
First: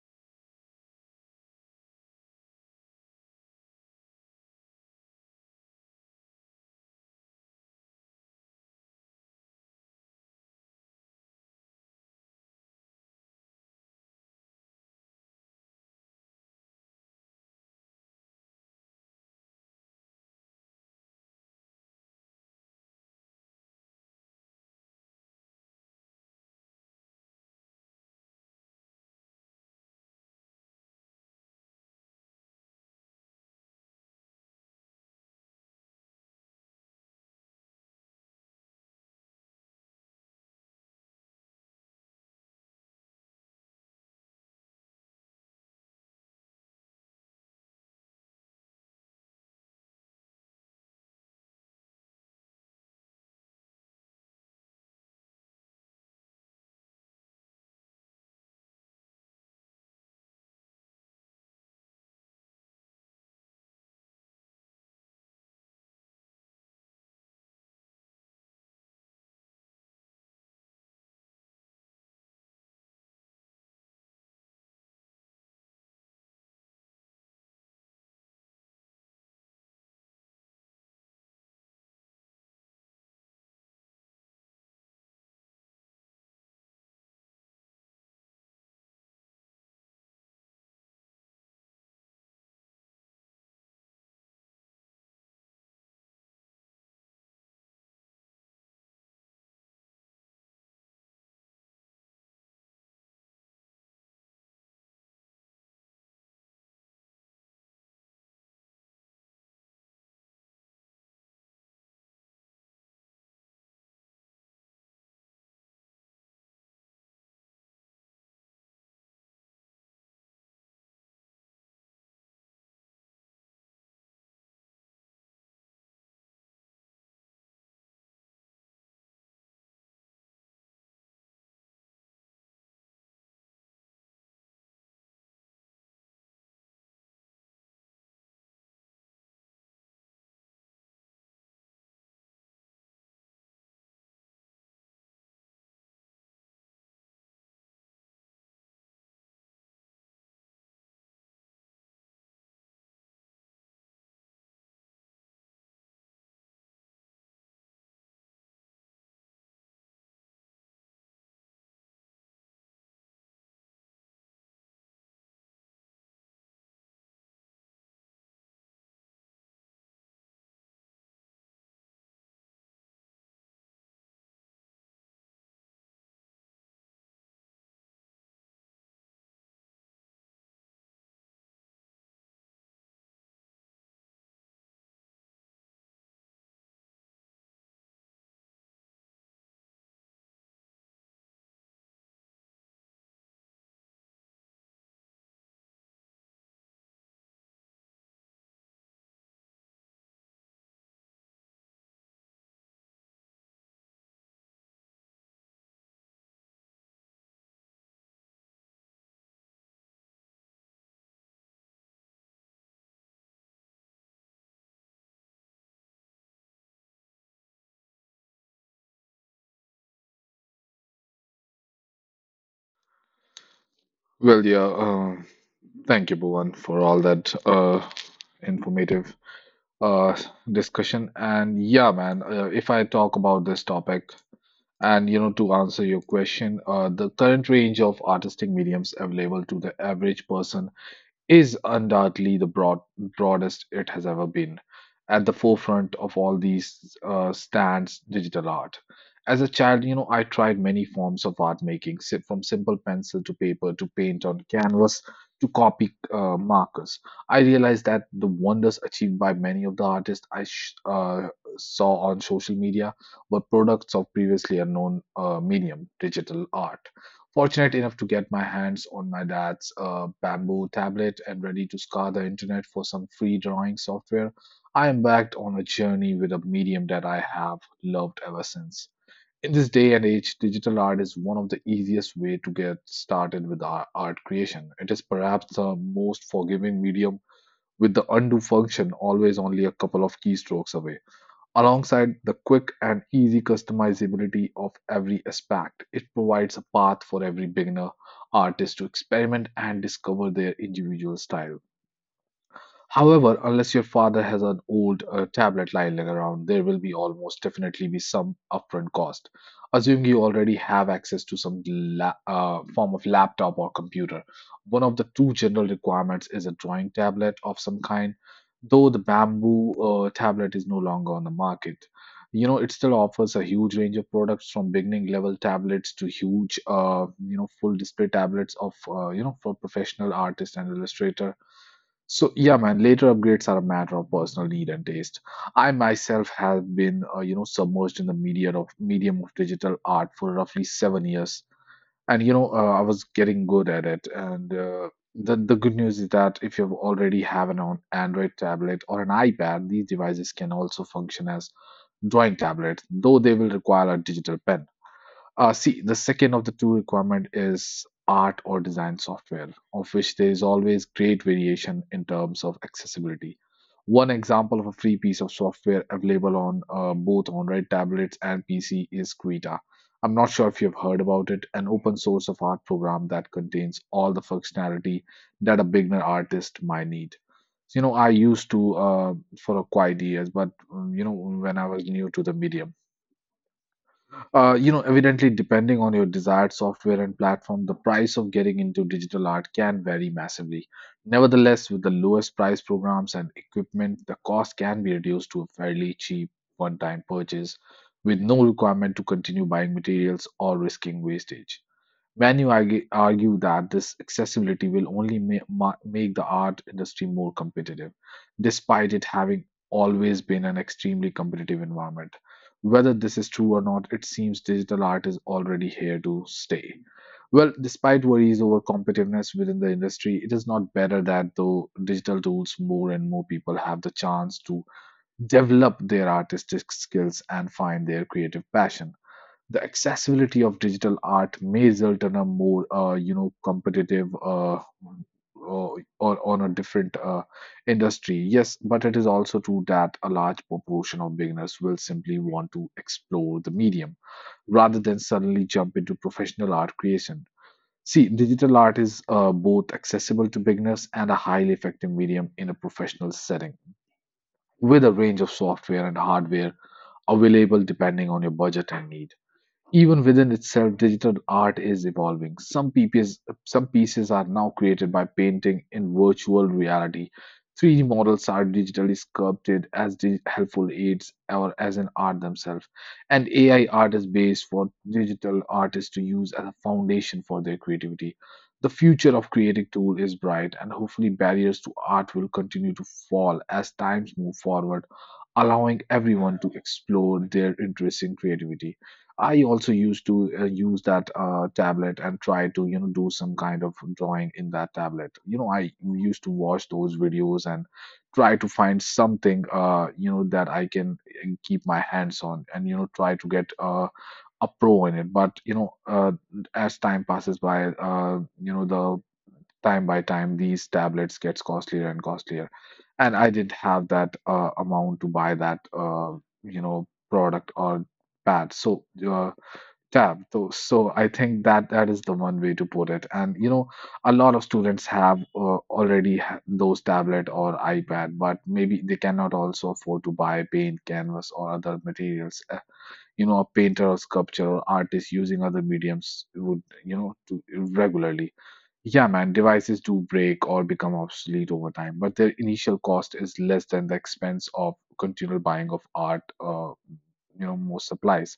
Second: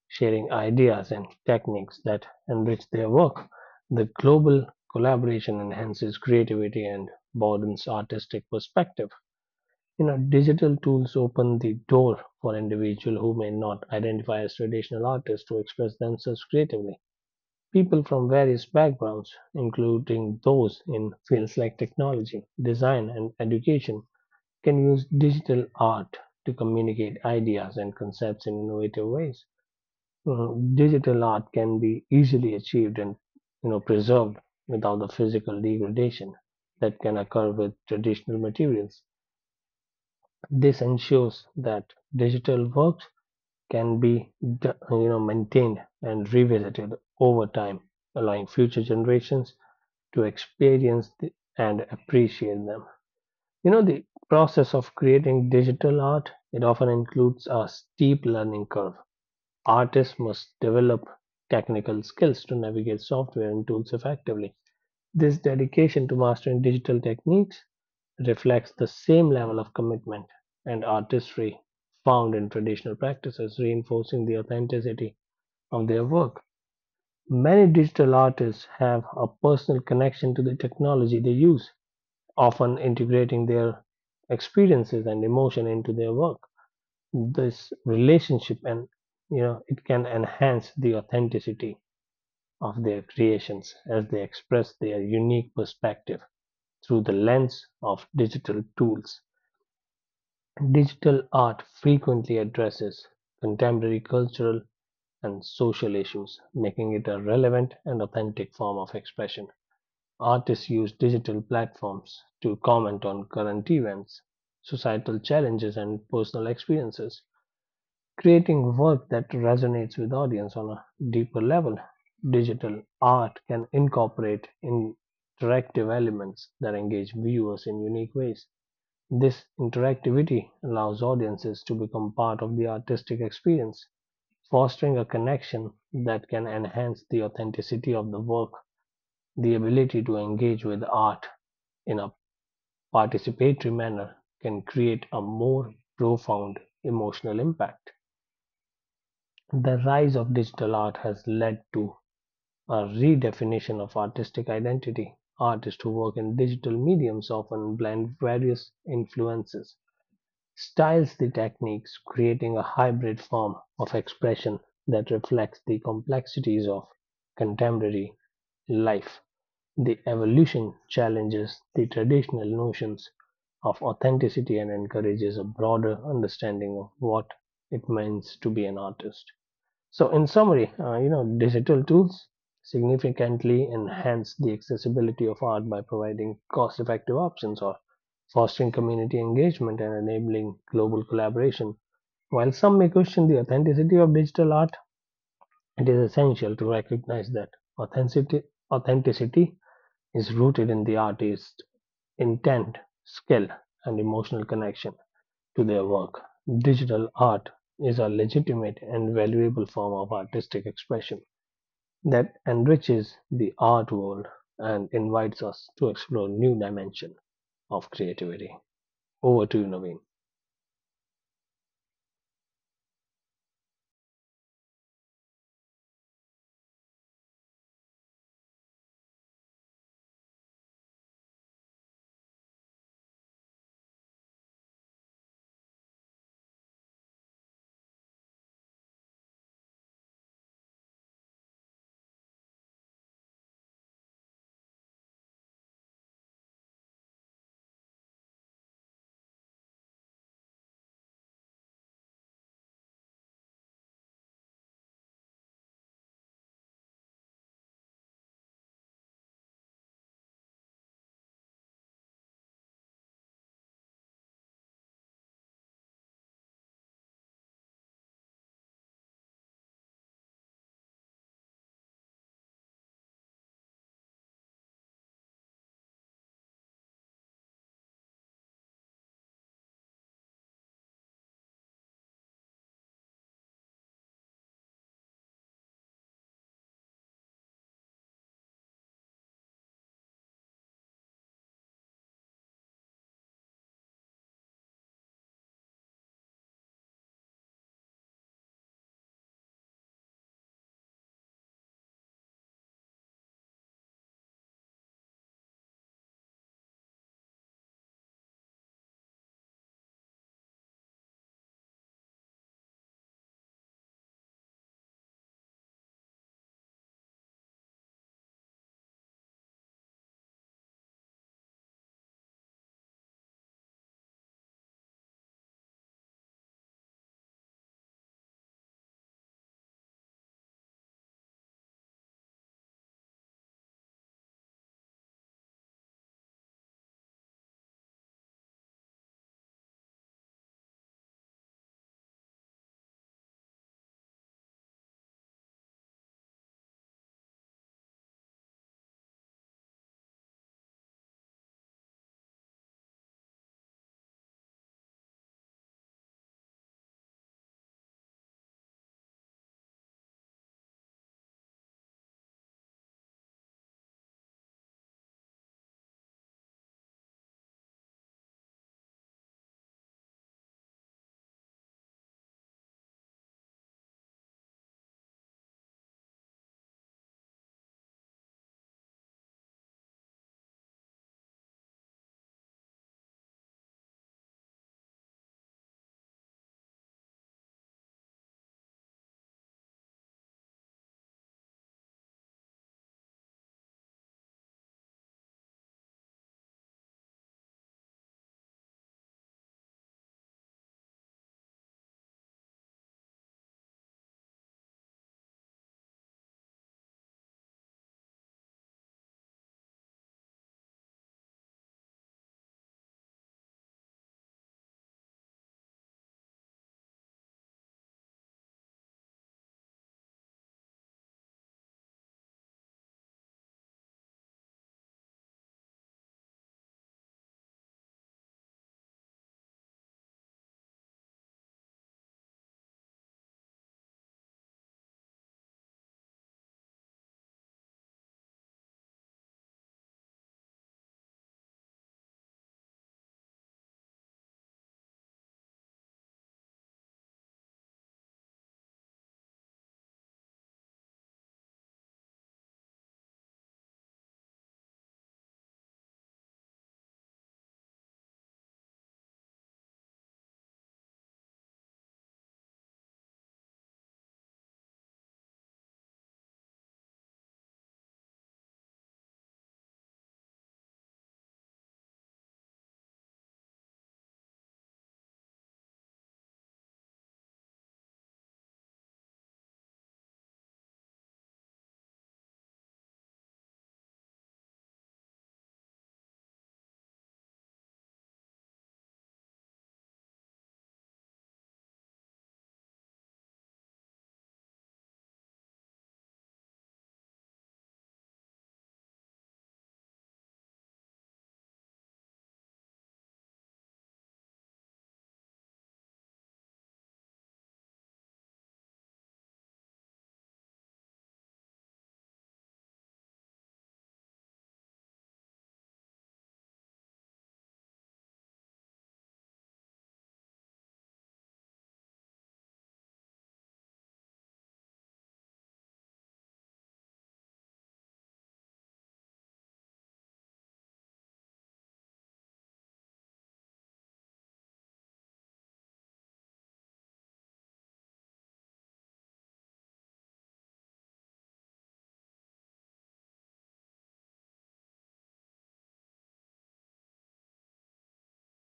sharing ideas and techniques that enrich their work. The global collaboration enhances creativity and broadens artistic perspective. Digital tools open the door for individuals who may not identify as traditional artists to express themselves creatively. People from various backgrounds, including those in fields like technology, design, and education, can use digital art to communicate ideas and concepts in innovative ways. Digital art can be easily achieved and preserved without the physical degradation that can occur with traditional materials. This ensures that digital works can be maintained and revisited over time, allowing future generations to experience the, and appreciate them. The process of creating digital art, it often includes a steep learning curve. Artists must develop technical skills to navigate software and tools effectively. This dedication to mastering digital techniques reflects the same level of commitment and artistry found in traditional practices, reinforcing the authenticity of their work. Many digital artists have a personal connection to the technology they use, often integrating their experiences and emotion into their work. This relationship and it can enhance the authenticity of their creations as they express their unique perspective through the lens of digital tools. Digital art frequently addresses contemporary cultural and social issues, making it a relevant and authentic form of expression. Artists use digital platforms to comment on current events, societal challenges, and personal experiences, creating work that resonates with audience on a deeper level. Digital art can incorporate interactive elements that engage viewers in unique ways. This interactivity allows audiences to become part of the artistic experience, fostering a connection that can enhance the authenticity of the work the ability to engage with art in a participatory manner can create a more profound emotional impact. The rise of digital art has led to a redefinition of artistic identity. Artists who work in digital mediums often blend various influences, styles, and techniques, creating a hybrid form of expression that reflects the complexities of contemporary life. The evolution challenges the traditional notions of authenticity and encourages a broader understanding of what it means to be an artist. So, in summary, digital tools significantly enhance the accessibility of art by providing cost-effective options or fostering community engagement and enabling global collaboration. While some may question the authenticity of digital art, it is essential to recognize that authenticity authenticity is rooted in the artist's intent, skill, and emotional connection to their work. Digital art is a legitimate and valuable form of artistic expression that enriches the art world and invites us to explore new dimension of creativity. Over to you, Naveen.
Well, yeah, thank you, Bhuvan, for all that informative uh, discussion. And yeah, man, if I talk about this topic, and you know, to answer your question, the current range of artistic mediums available to the average person is undoubtedly the broadest it has ever been. At the forefront of all these stands digital art. As a child, you know, I tried many forms of art making, from simple pencil to paper to paint on canvas to copy markers. I realized that the wonders achieved by many of the artists I saw on social media were products of previously unknown medium, digital art. Fortunate enough to get my hands on my dad's bamboo tablet and ready to scour the internet for some free drawing software, I embarked on a journey with a medium that I have loved ever since. In this day and age, digital art is one of the easiest way to get started with art creation. It is perhaps the most forgiving medium with the undo function always only a couple of keystrokes away. Alongside the quick and easy customizability of every aspect, it provides a path for every beginner artist to experiment and discover their individual style. However, unless your father has an old tablet lying around, there will be almost definitely be some upfront cost. Assuming you already have access to some form of laptop or computer, one of the two general requirements is a drawing tablet of some kind. Though the bamboo tablet is no longer on the market, you know it still offers a huge range of products from beginning level tablets to huge, full display tablets of for professional artists and illustrator. So yeah, man, later upgrades are a matter of personal need and taste. I myself have been, submerged in the media of medium of digital art for roughly 7 years, and you know, I was getting good at it. And the good news is that if you already have an Android tablet or an iPad, these devices can also function as drawing tablets, though they will require a digital pen. See, the second of the two requirement is art or design software, of which there is always great variation in terms of accessibility. One example of a free piece of software available on both on Red tablets and PC is Quita. I'm not sure if you've heard about it, an open source of art program that contains all the functionality that a beginner artist might need. You know, I used to for a quiet years, but you know when I was new to the medium. Evidently, depending on your desired software and platform, the price of getting into digital art can vary massively. Nevertheless, with the lowest price programs and equipment, the cost can be reduced to a fairly cheap one time purchase with no requirement to continue buying materials or risking wastage. Many argue that this accessibility will only make the art industry more competitive, despite it having always been an extremely competitive environment. Whether this is true or not, it seems digital art is already here to stay. Well, despite worries over competitiveness within the industry, it is not better that though digital tools, more and more people have the chance to develop their artistic skills and find their creative passion. The accessibility of digital art may result in a more competitive or on a different industry, yes, but it is also true that a large proportion of beginners will simply want to explore the medium rather than suddenly jump into professional art creation. See, digital art is both accessible to beginners and a highly effective medium in a professional setting, with a range of software and hardware available depending on your budget and need. Even within itself, digital art is evolving. Some pieces are now created by painting in virtual reality. 3D models are digitally sculpted as helpful aids or as an art themselves. And AI art is based for digital artists to use as a foundation for their creativity. The future of creative tool is bright, and hopefully barriers to art will continue to fall as times move forward, allowing everyone to explore their interests in creativity. I also used to use that tablet and try to do some kind of drawing in that tablet. You know, I used to watch those videos and try to find something that I can keep my hands on and try to get a pro in it. But as time passes by, you know the time by time these tablets gets costlier and costlier, and I didn't have that amount to buy that product or pad, so tab, so I think that is the one way to put it. And you know, a lot of students have already those tablet or iPad, but maybe they cannot also afford to buy paint canvas or other materials. You know, a painter or sculptor or artist using other mediums would, you know, to regularly, yeah, man, devices do break or become obsolete over time, but their initial cost is less than the expense of continual buying of art, more supplies.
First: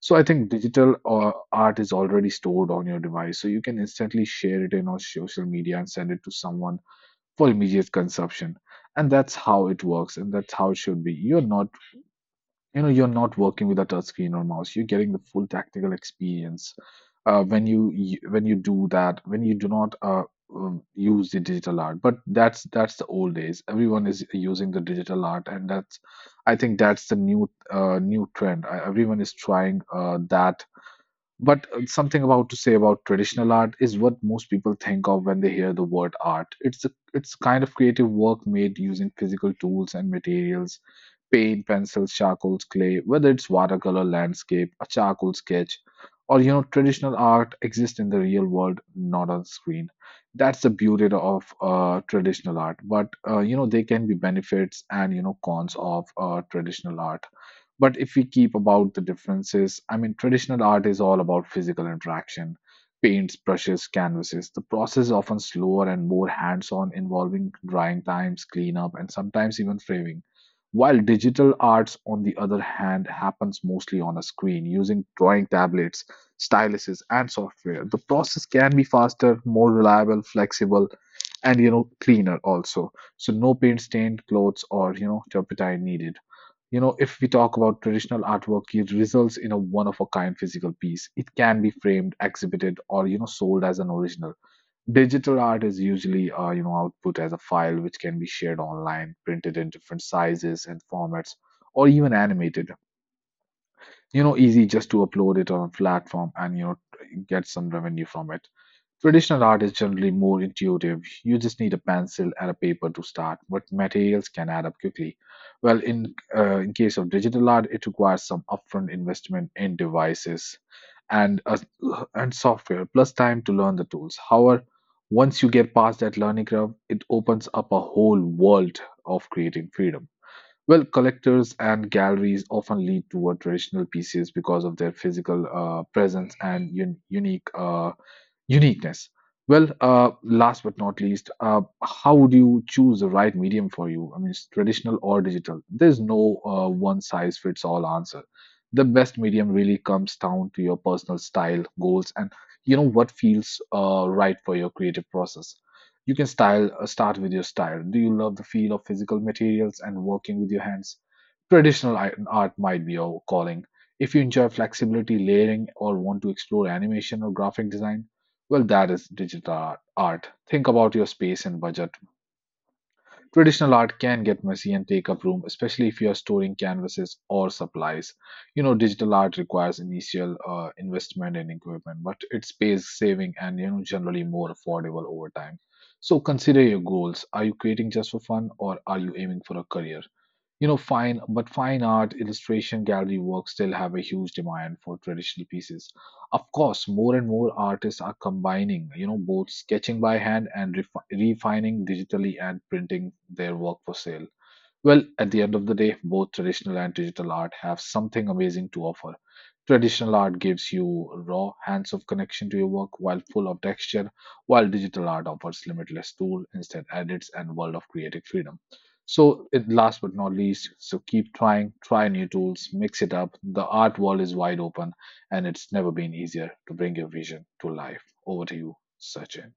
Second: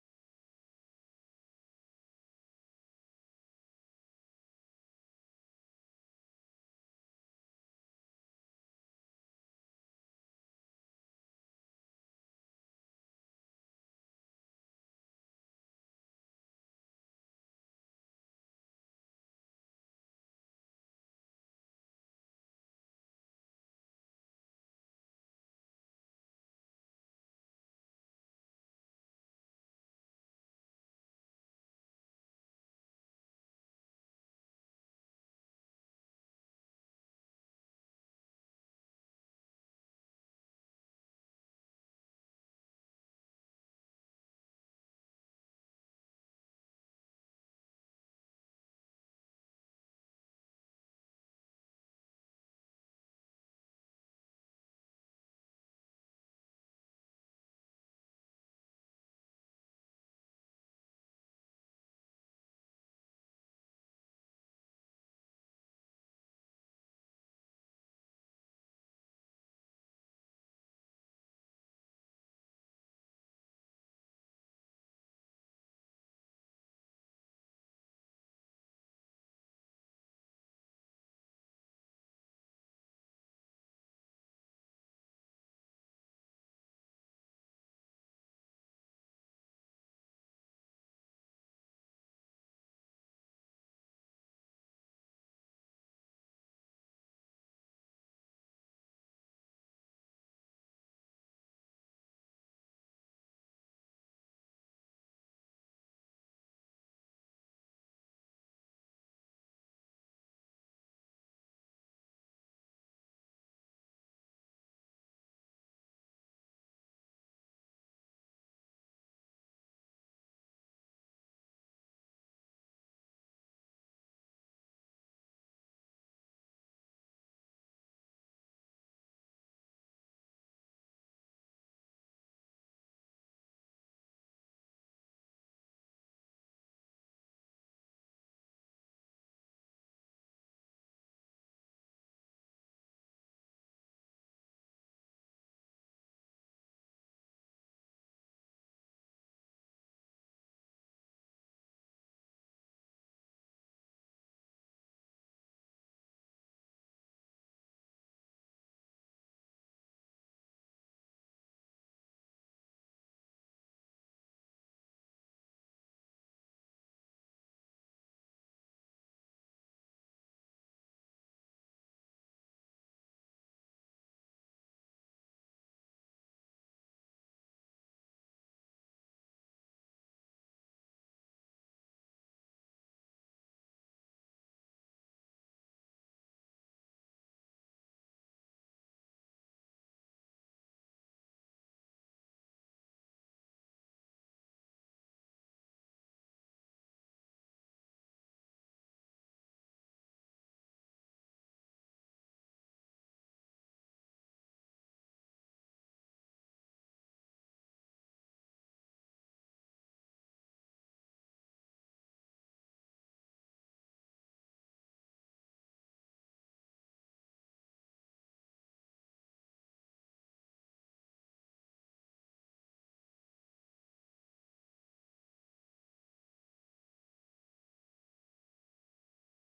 So I think digital art is already stored on your device, so you can instantly share it in on social media and send it to someone for immediate consumption. And that's how it works, and that's how it should be. You're not working with a touchscreen or mouse, you're getting the full tactical experience when when you do that, when you do not use the digital art. But that's the old days, everyone is using the digital art, and that's, I think, that's the new new trend. Everyone is trying that. But something about to say about traditional art is what most people think of when they hear the word art. It's kind of creative work made using physical tools and materials, paint, pencils, charcoals, clay, whether it's watercolor, landscape, a charcoal sketch, or you know, traditional art exists in the real world, not on screen. That's the beauty of traditional art. But you know, there can be benefits and cons of traditional art. But if we keep about the differences, I mean, traditional art is all about physical interaction, paints, brushes, canvases. The process is often slower and more hands on, involving drying times, cleanup, and sometimes even framing. While digital arts, on the other hand, happens mostly on a screen using drawing tablets, styluses, and software. The process can be faster, more reliable, flexible, and you know, cleaner also. So no paint stained clothes or you know turpentine needed. You know, if we talk about traditional artwork, it results in a one of a kind physical piece. It can be framed, exhibited, or you know, sold as an original. Digital art is usually output as a file which can be shared online, printed in different sizes and formats, or even animated. You know, easy just to upload it on a platform and you know get some revenue from it. Traditional art is generally more intuitive. You just need a pencil and a paper to start, but materials can add up quickly. Well, in case of digital art, it requires some upfront investment in devices and uh, and software, plus time to learn the tools. However, once you get past that learning curve, it opens up a whole world of creating freedom. Well, collectors and galleries often lean toward traditional pieces because of their physical presence and unique uniqueness. Well, last but not least, how would you choose the right medium for you? I mean, it's traditional or digital. There's no one size fits all answer. The best medium really comes down to your personal style, goals, and you know what feels right for your creative process. You can style start with your style. Do you love the feel of physical materials and working with your hands? Traditional art might be your calling. If you enjoy flexibility, layering, or want to explore animation or graphic design, well, that is digital art. Think about your space and budget. Traditional art can get messy and take up room, especially if you are storing canvases or supplies. You know, digital art requires initial investment in equipment, but it's space saving and you know generally more affordable over time. So consider your goals. Are you creating just for fun or are you aiming for a career? You know, fine art, illustration, gallery work still have a huge demand for traditional pieces. Of course, more and more artists are combining, you know, both sketching by hand and refining digitally and printing their work for sale. Well, at the end of the day, both traditional and digital art have something amazing to offer. Traditional art gives you raw, hands of connection to your work while full of texture, while digital art offers limitless tool, instant edits, and world of creative freedom. So, last but not least, so keep trying, try new tools, mix it up. The art world is wide open, and it's never been easier to bring your vision to life. Over to you, Sachin.